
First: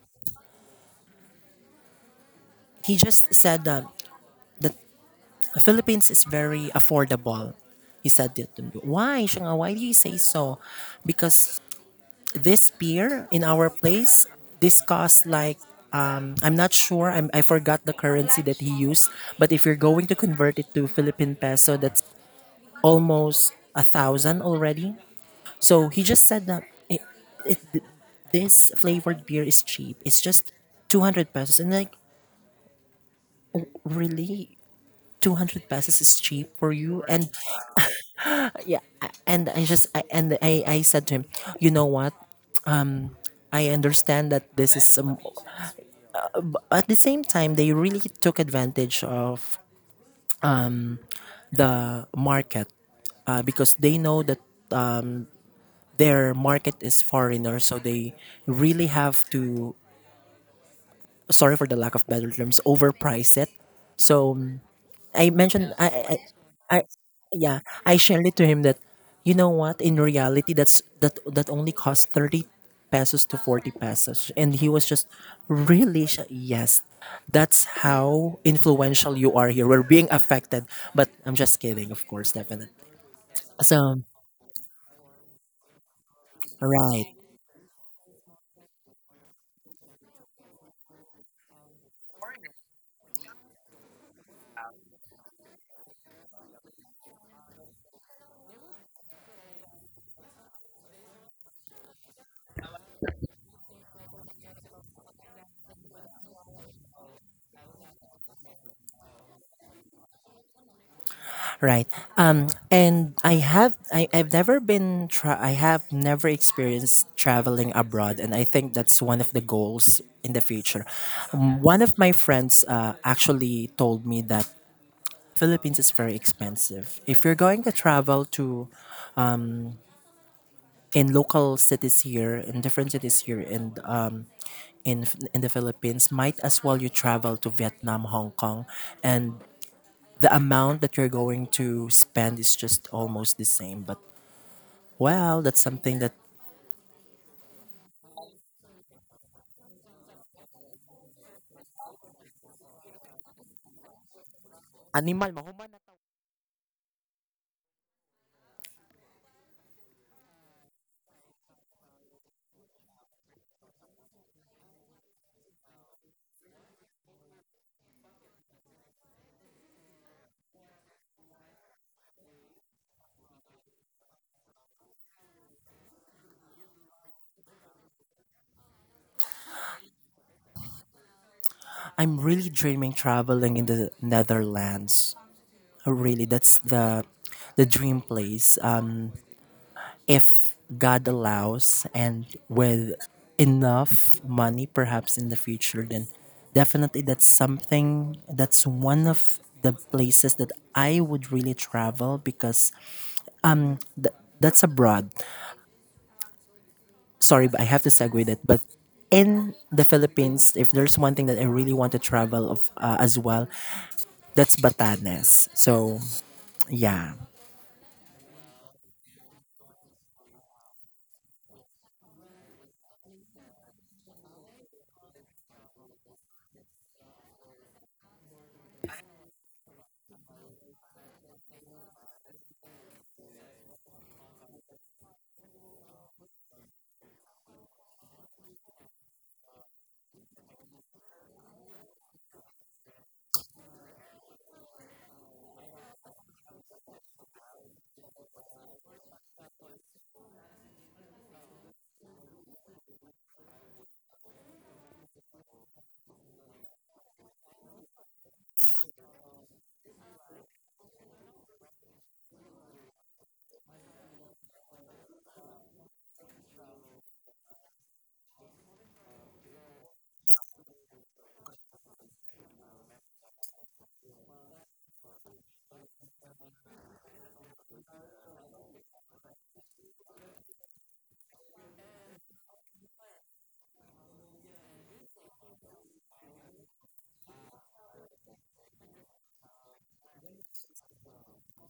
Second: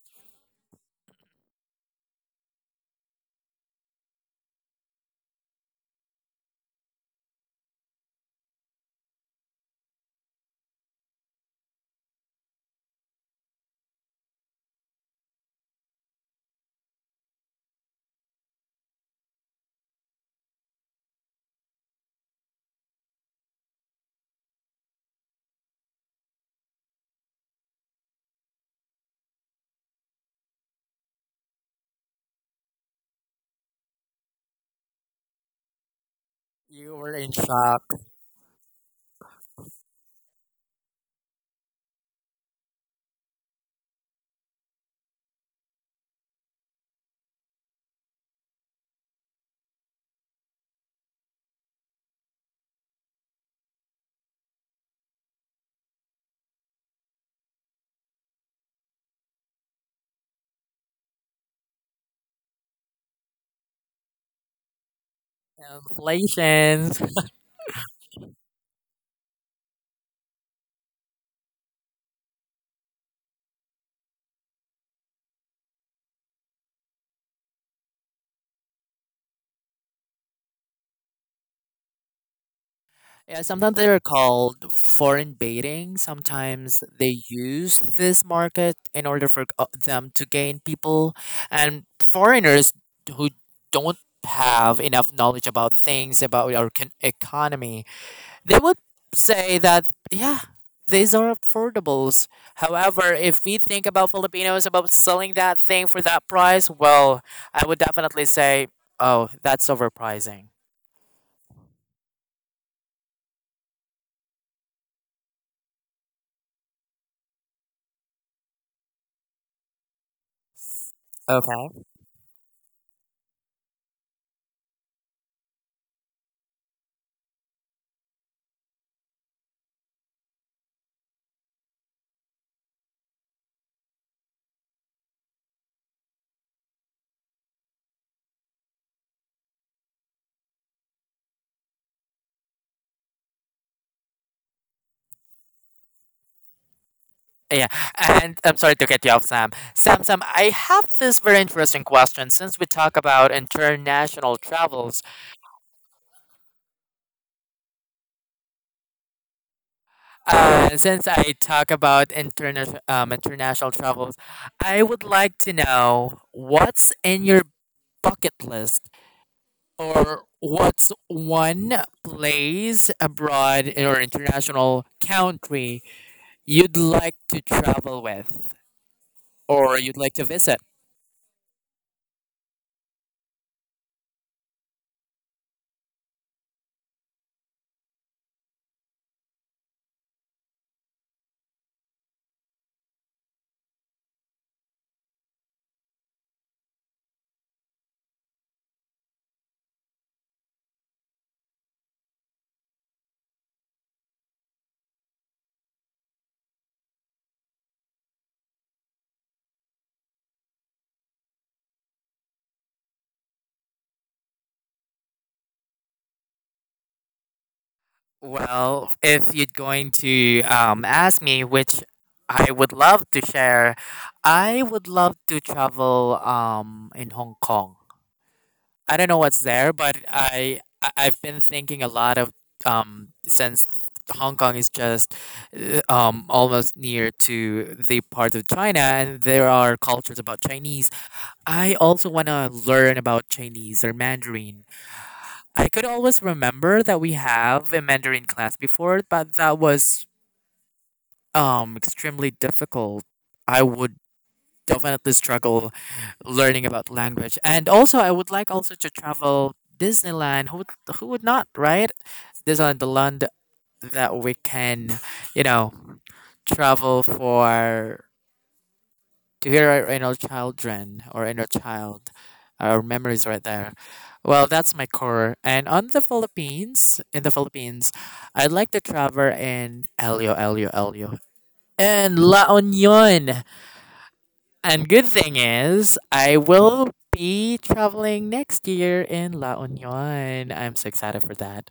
he just said that the Philippines is very affordable. He said it to me. Why, Shanga, why do you say so? Because this beer in our place, this costs like I'm not sure. I forgot the currency that he used. But if you're going to convert it to Philippine peso, that's almost a thousand already. So he just said that it, this flavored beer is cheap. It's just 200 pesos, and like really, 200 pesos is cheap for
You
you.
were in shock.
And I just I, and I I said to him, you know what? I understand that this is some. At the same time, they really took advantage of the market because they know that their market is foreigner, so they really have to sorry for the lack of better terms, overprice it. So mm, I mentioned I
Inflation.
yeah, I shared it to him that you know what, in reality that's that only costs 30 pesos to 40 pesos and he was just really sh- yes. That's how influential you are here. We're being affected, but I'm just kidding, of course, definitely.
Yeah, sometimes they're
So,
called foreign baiting. Sometimes
right.
they use this market in order for them to gain people. And foreigners who don't have enough knowledge about things, about our economy, they would say that, yeah, these are affordables. However, if we think about Filipinos about selling that thing for that price, well, I would definitely say, oh, that's overpricing.
Right. And I have I've never been I have never experienced traveling abroad and I think that's one of the goals in the future. One
Okay.
of my friends actually told me that Philippines is very expensive. If you're going to travel to in local cities here, in different cities here and in the Philippines, might as well you travel to Vietnam, Hong Kong and the amount that you're going to spend is just almost the same but well, that's something that
Yeah, and I'm sorry to cut you off, Sam. Sam, I have this very interesting question. Since we talk about international travels, since I talk about interna- international travels, I would like to know what's in your bucket list, or what's one place abroad in or international country you'd like to travel with, or you'd like to visit.
I'm really dreaming traveling in the Netherlands. Really, that's the dream place. If God allows and with enough money perhaps in the future then definitely that's something that's one of the places that I would really travel because that's abroad. Sorry, but I have to segue that. But in the Philippines, if there's one thing that I really want to travel of as well, that's Batanes. So yeah.
Well, if you're going to ask me, which I would love to share, I would love to travel in Hong Kong. I don't know what's there, but I've been thinking a lot of since Hong Kong is just almost near to the part of China, and there are cultures about Chinese. I also want to learn about Chinese or Mandarin. I could always remember that we have a Mandarin class before, but that was extremely difficult. I would definitely struggle learning about language. And also I would like also to travel Disneyland. Who would not, right? Disneyland, the land that we can, you know, travel for to hear our inner children or inner child, our memories right there. Well, that's my core. And on the Philippines, in the Philippines, I'd like to travel in Elio, and La Union. And good thing is, I will be traveling next year in La Union. I'm so excited for that.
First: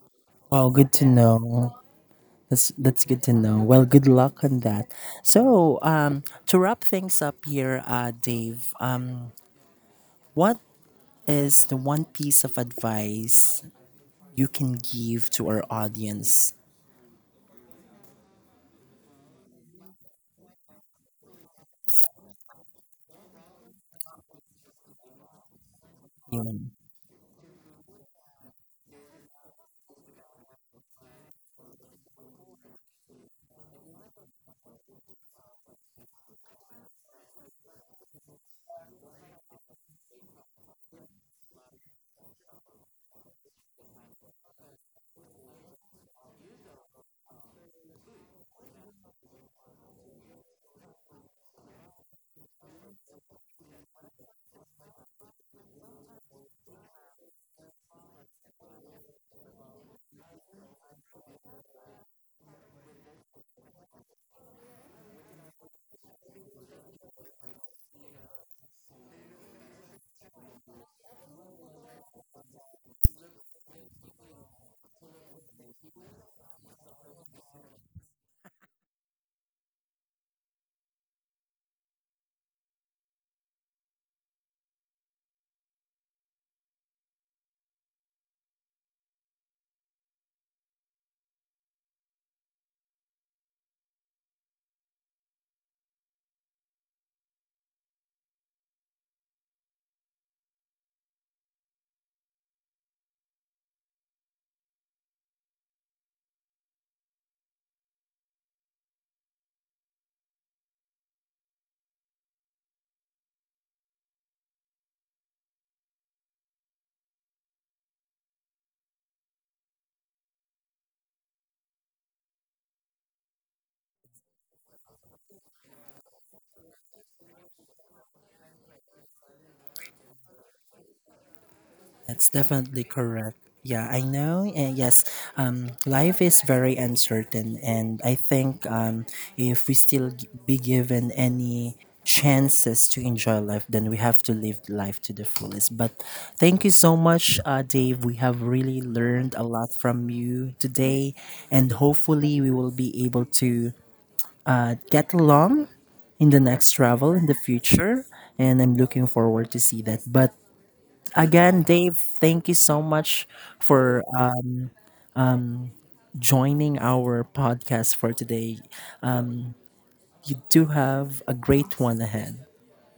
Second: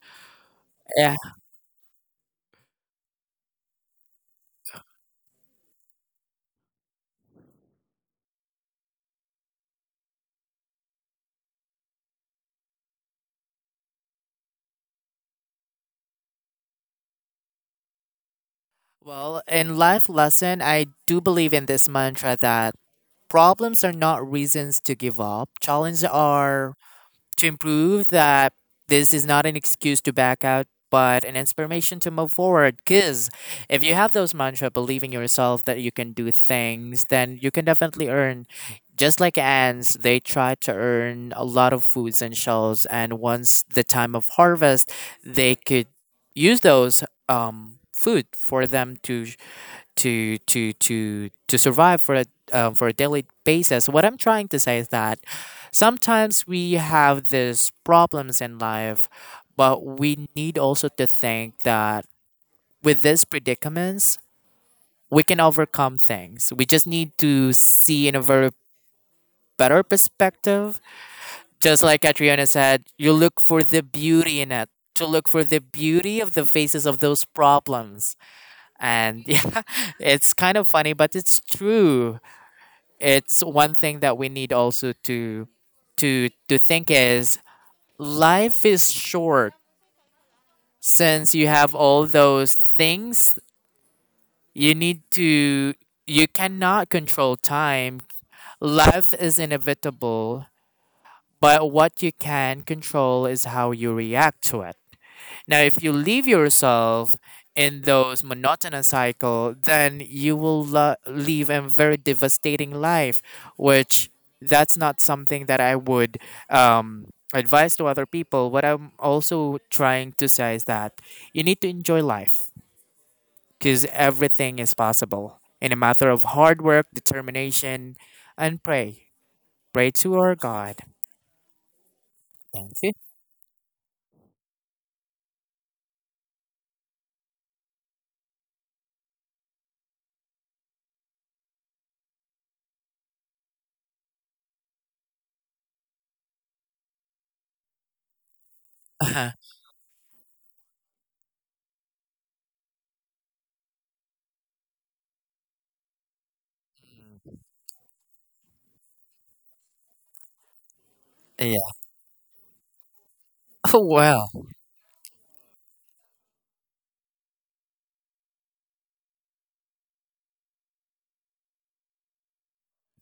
Well, good to
Yeah.
know. That's good to know. Well, good luck on that. So to wrap things up here, Dave, what is the one piece of advice you can give to our audience?
Well, in life lesson, I do believe in this mantra that problems are not reasons to give up. Challenges are to improve that this is not an excuse to back out but an inspiration to move forward. Because if you have those mantra believing yourself that you can do things, then you can definitely earn, just like ants. They try to earn a lot of foods and shells, and once the time of harvest, they could use those food for them to survive for a daily basis. What I'm trying to say is that sometimes we have these problems in life, but we need also to think that with these predicaments, we can overcome things. We just need to see in a very better perspective. Just like Catriona said, you look for the beauty in it. To look for the beauty of the faces of those problems. And yeah, it's kind of funny, but it's true. It's one thing that we need also to think is life is short. Since you have all those things, you need to, you cannot control time. Life is inevitable, but what you can control is how you react to it. Now, if you leave yourself in those monotonous cycle, then you will live a very devastating life, which that's not something that I would um, advise to other people. What I'm also trying to say is that you need to enjoy life, because everything is possible in a matter of hard work, determination, and pray. Pray to our God.
That's
Thank
definitely
you.
correct. Yeah, I know. And yes, life is very uncertain, and I think if we still be given any chances to enjoy life, then we have to live life to the fullest. But thank you so much, Dave. We have really learned a lot from you today, and hopefully, we will be able to get along in the next travel in the future and I'm looking forward to see that but again,
Yeah.
Dave, thank you so much for
Well.
joining our podcast for today. Um, you do have a great one ahead.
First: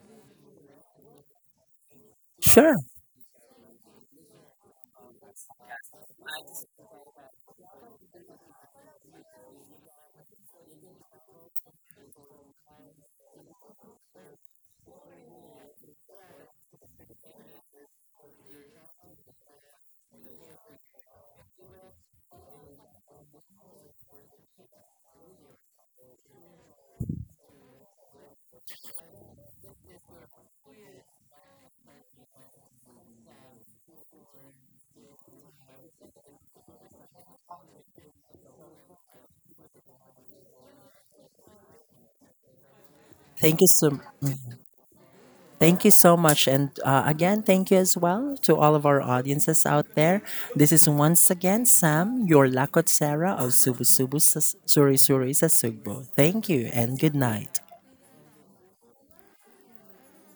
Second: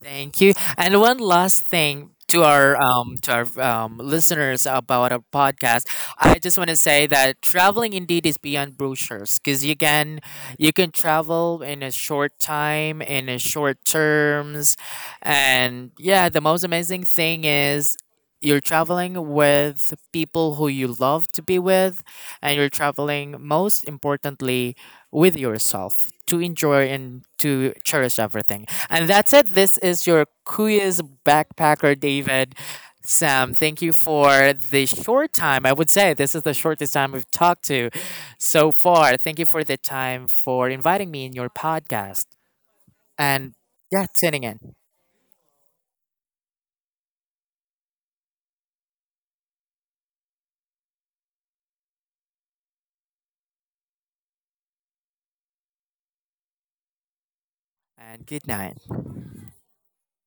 Thank you. And one last thing to
Sure.
our listeners about our podcast, I just want to say that traveling indeed is beyond brochures because you can travel in a short time, in a short terms, and yeah, the most amazing thing is you're traveling with people who you love to be with, and you're traveling most importantly with yourself to enjoy and to cherish everything. And that's it. This is your quiz backpacker, David. Sam, thank you for the short time. I would say this is the shortest time we've talked to so far. Thank you for the time for inviting me in your podcast and
Thank you so
yeah, tuning in.
Thank you so much and again thank you as well to all of our audiences out there. This is once again Sam, your Lakot Sarah of Subu Subu Suri Suri Sasugbo. Thank you and good night.
And good night.